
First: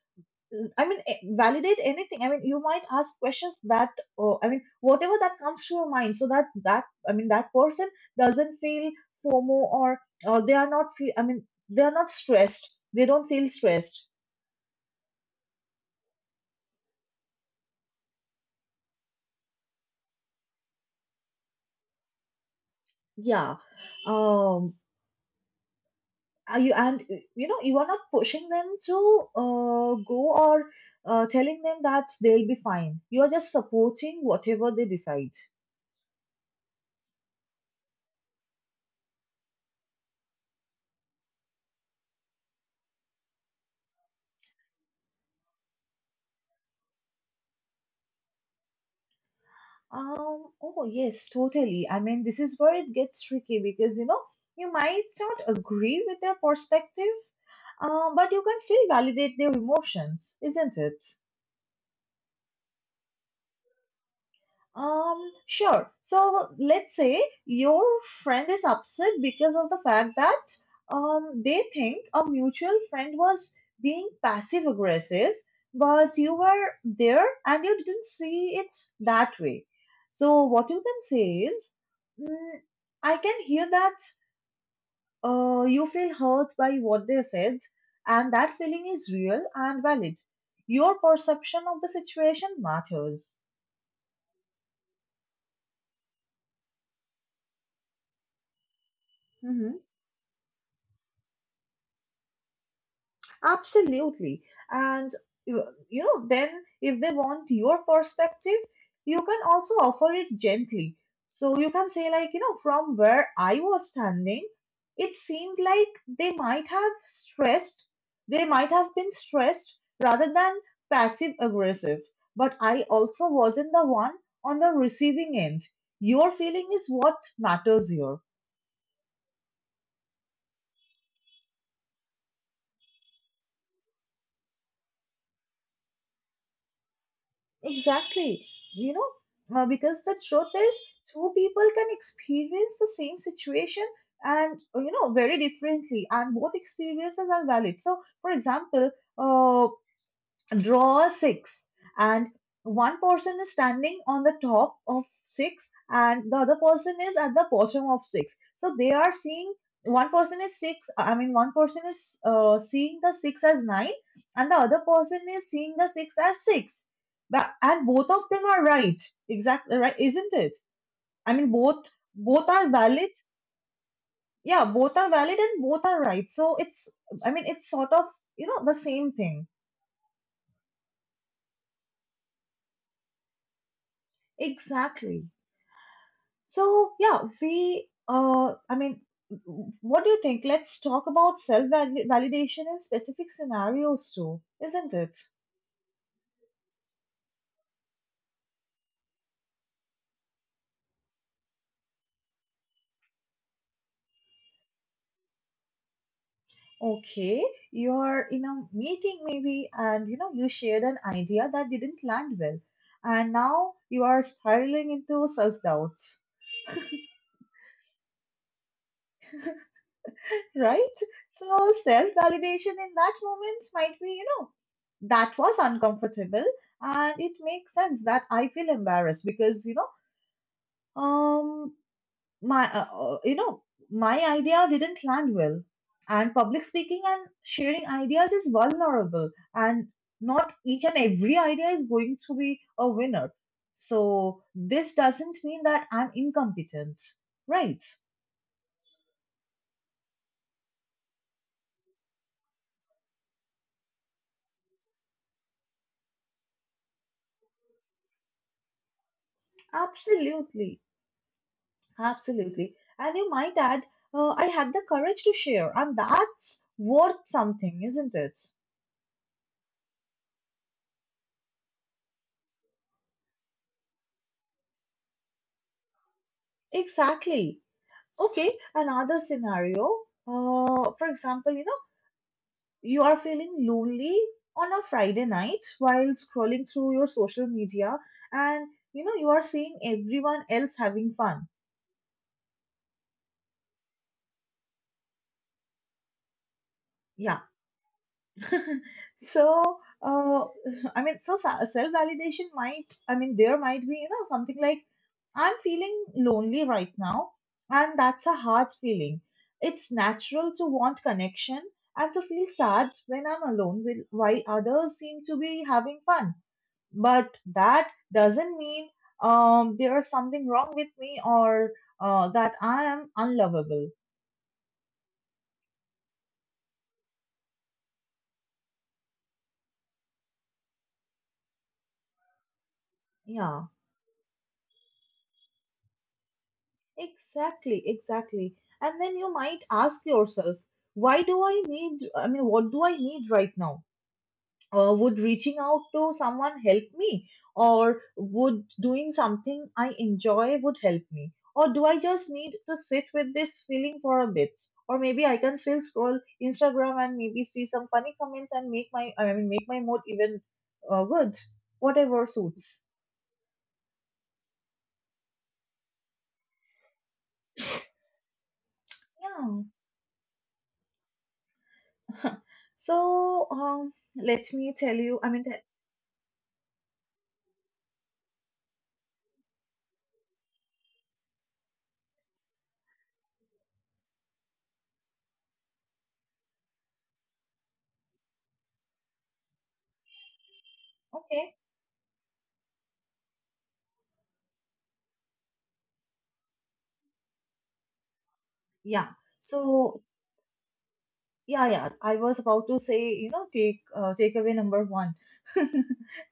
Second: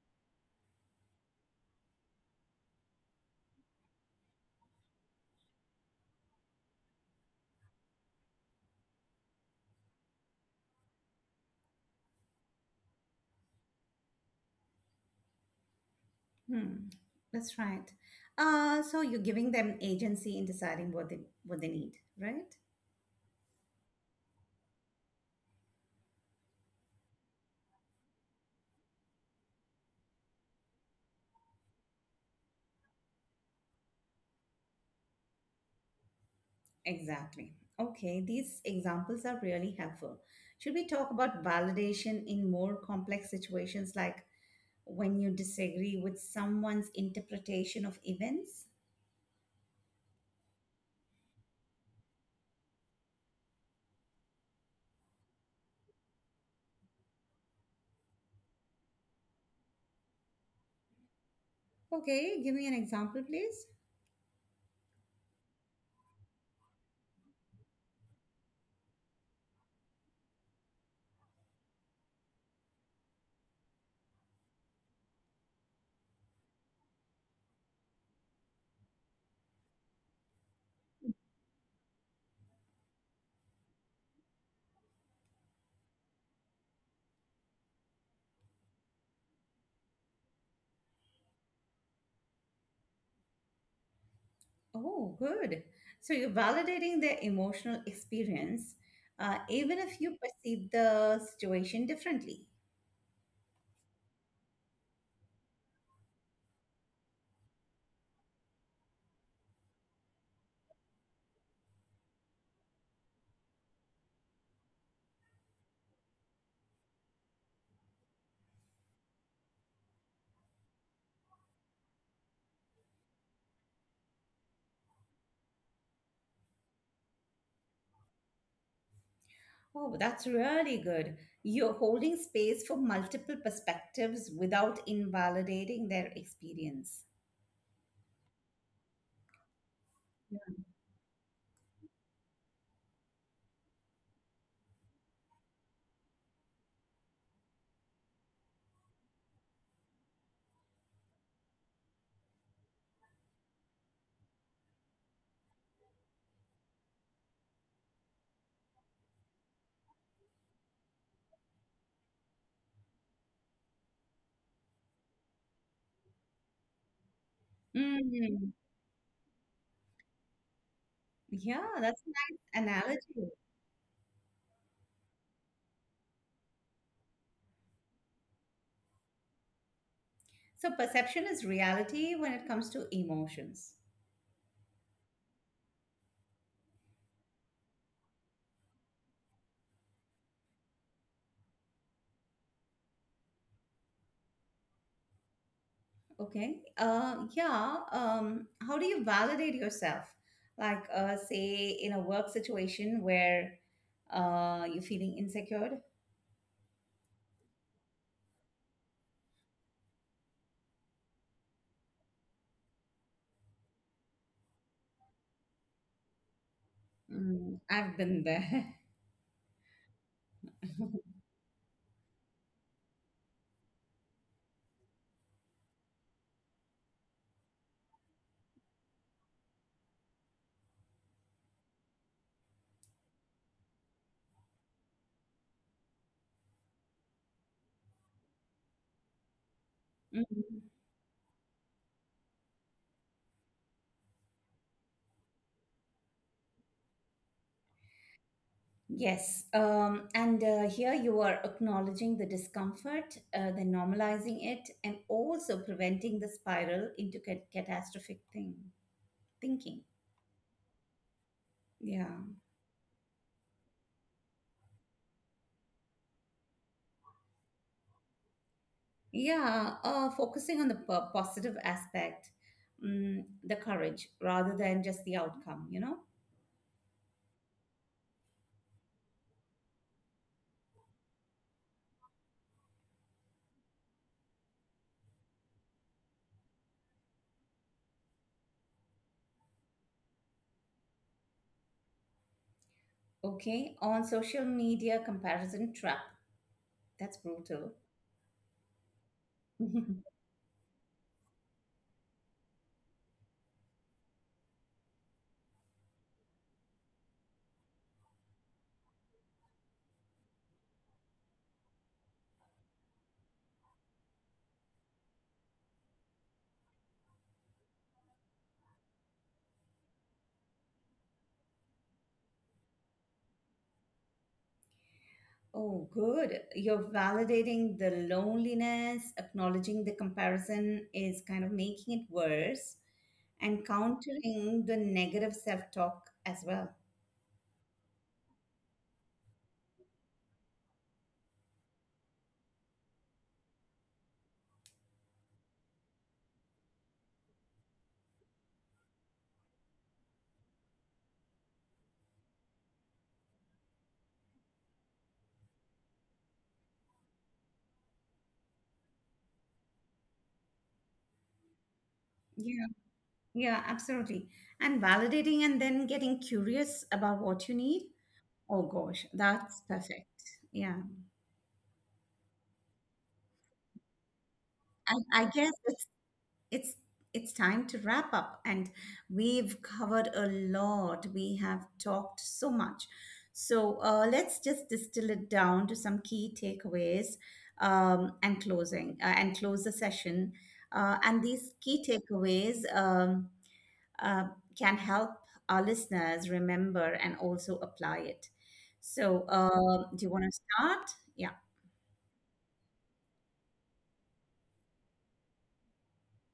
B: I mean, eh, validate anything. I mean, you might ask questions that, oh, I mean, whatever that comes to your mind, so that that I mean, that person doesn't feel FOMO or or they are not feel. I mean, they are not stressed. They don't feel stressed.
A: Hmm, that's right. Uh, so you're giving them agency in deciding what they what they need, right?
B: Yeah. Um. Are you, and uh, you know, you are not pushing them to uh, go, or uh, telling them that they'll be fine. You are just supporting whatever they decide.
A: Exactly. Okay, these examples are really helpful. Should we talk about validation in more complex situations like when you disagree with someone's interpretation of events?
B: Um, oh, yes, totally. I mean, this is where it gets tricky because, you know, you might not agree with their perspective, um, but you can still validate their emotions, isn't it?
A: Okay, give me an example, please.
B: Um, sure. So let's say your friend is upset because of the fact that, um, they think a mutual friend was being passive aggressive, but you were there and you didn't see it that way. So what you can say is, mm, I can hear that uh, you feel hurt by what they said, and that feeling is real and valid. Your perception of the situation matters.
A: Oh, good. So you're validating their emotional experience, uh, even if you perceive the situation differently.
B: Absolutely. And you you know, then if they want your perspective, you can also offer it gently. So you can say like, you know, from where I was standing, it seemed like they might have stressed, they might have been stressed rather than passive aggressive. But I also wasn't the one on the receiving end. Your feeling is what matters here.
A: Oh, that's really good. You're holding space for multiple perspectives without invalidating their experience.
B: Exactly. You know, uh, because the
A: Yeah.
B: truth is, two people can experience the same situation and, uh, you know, very differently, and both experiences are valid. So, for example, uh, draw a six, and one person is standing on the top of six and the other person is at the bottom of six, so they are seeing, one person is six i mean one person is uh, seeing the six as nine and the other person is seeing the six as six. Tha- and both of them
A: Mm,
B: are right, exactly, right, isn't it? I mean,
A: yeah,
B: both
A: that's a
B: both
A: nice
B: are valid.
A: analogy.
B: Yeah, both are valid and both are right, so it's, I mean, it's sort of, you know, the same thing.
A: So perception is reality when it comes to emotions.
B: Exactly. So, yeah, we, uh, I mean, what do you think? Let's talk about self validation in specific scenarios too, isn't it?
A: Okay. Uh, yeah. Um, how do you validate yourself? Like, uh, say, in a work situation where uh, you're feeling insecure.
B: Okay, you're in a meeting maybe, and, you know, you shared an idea that didn't land well, and now you are spiraling into self doubts,
A: Mm, I've been there.
B: right? So, self validation in that moment might be, you know, that was uncomfortable, and it makes sense that I feel embarrassed because, you know, um my uh, uh, you know, my idea didn't land well, and public speaking and sharing ideas is vulnerable, and not
A: Hmm.
B: each and every idea is going to be a winner, so this doesn't mean that I'm incompetent, right?
A: Yes, um, and uh, here you are acknowledging the discomfort, uh, then normalizing it, and also preventing the spiral into cat- catastrophic thing thinking.
B: Absolutely,
A: Yeah,
B: absolutely. And you might add, uh, I had the courage to share, and that's worth something, isn't it?
A: yeah, uh, focusing on the po- positive aspect, mm, the courage, rather than just the outcome. You know.
B: Exactly. Okay, another scenario. Uh, for example, you know, you are feeling lonely on a Friday night while scrolling through your social media, and you know, you are seeing everyone else having fun.
A: Okay, on social media comparison trap. That's
B: Yeah,
A: brutal.
B: So, uh, I mean, so self validation might, I mean, there might be, you know, something like, I'm feeling lonely right now, and that's a hard feeling. It's natural to want connection and to feel sad when I'm alone with while others seem to be having fun. But that doesn't mean um, there is something wrong with me, or uh, that I am unlovable.
A: Oh, good. You're validating the loneliness, acknowledging the comparison is kind of making it worse, and
B: Yeah.
A: countering the negative self talk as well.
B: Exactly, exactly. And then you might ask yourself, why do I need, I mean, what do I need right now? Uh, would reaching out to someone help me? Or would doing something I enjoy would help me? Or do I just need to sit with this feeling for a bit? Or maybe I can still scroll Instagram and maybe see some funny comments and make my, I mean, make my mood even uh, good. Whatever
A: Yeah,
B: suits.
A: yeah, absolutely. And validating and then getting curious about what you need. Oh, gosh, that's perfect. Yeah.
B: Yeah. So, um, let me
A: I,
B: tell you,
A: I
B: I mean,
A: guess it's it's it's time to wrap up and we've covered a lot, we have talked so much. So uh, let's just distill it down to some key takeaways, um, and closing uh, and close the session, uh, and these
B: okay.
A: key takeaways, um, uh, can help our listeners remember and also apply it.
B: Yeah.
A: So uh,
B: So
A: do you want to start? Yeah.
B: yeah, yeah. I was about to say, you know, take uh, takeaway number one.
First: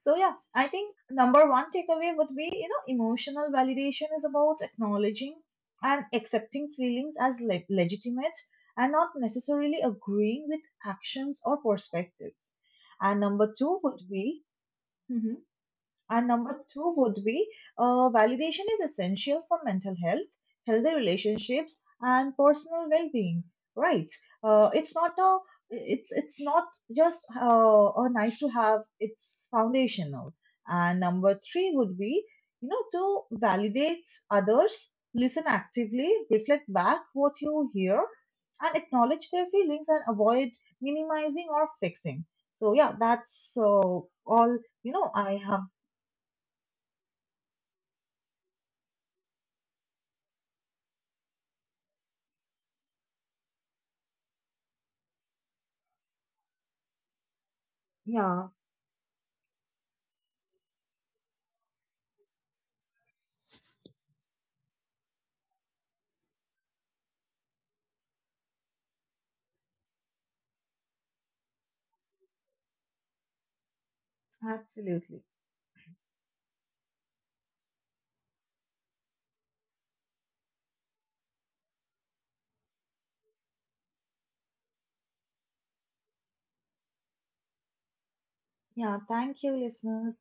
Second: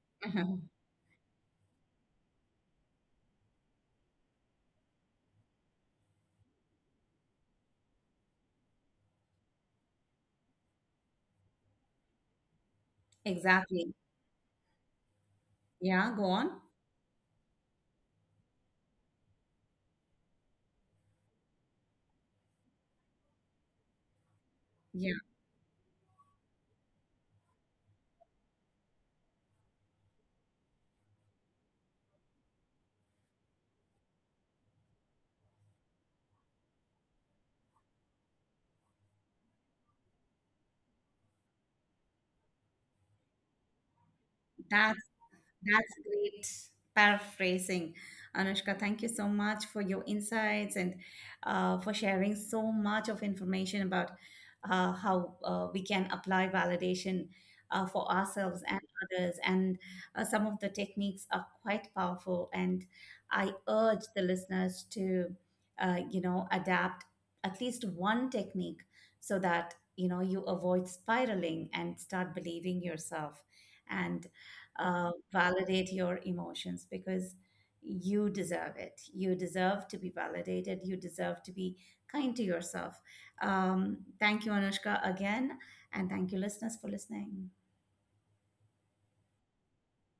B: So yeah, I think number one takeaway would be, you know, emotional validation is about acknowledging and accepting feelings as le legitimate, and not necessarily agreeing with actions or perspectives. And number two
A: Exactly.
B: would be,
A: Yeah, go
B: and
A: on.
B: number two would be, uh, validation is essential for mental health, healthy relationships, and personal well-being. Right? Uh, it's
A: yeah
B: not a it's it's not just uh, a nice to have. It's foundational. And number three would be, you know, to validate others, listen actively, reflect back what you hear, and acknowledge their feelings, and avoid minimizing or fixing. So yeah, that's uh, all, you
A: that
B: know, I have.
A: That's great paraphrasing, Anushka. Thank you so much for your insights and uh, for sharing so much of information about uh, how uh, we can apply validation uh, for
B: Yeah,
A: ourselves and others. And uh, some of the techniques are quite powerful. And I urge the listeners to, uh, you know, adapt at least one technique so that you know you avoid spiraling and start believing yourself and uh,
B: absolutely.
A: validate your emotions because you deserve it. You deserve to be validated. You deserve to be kind to yourself. Um, thank you, Anushka, again. And thank you, listeners, for listening.
B: Yeah, thank you, listeners.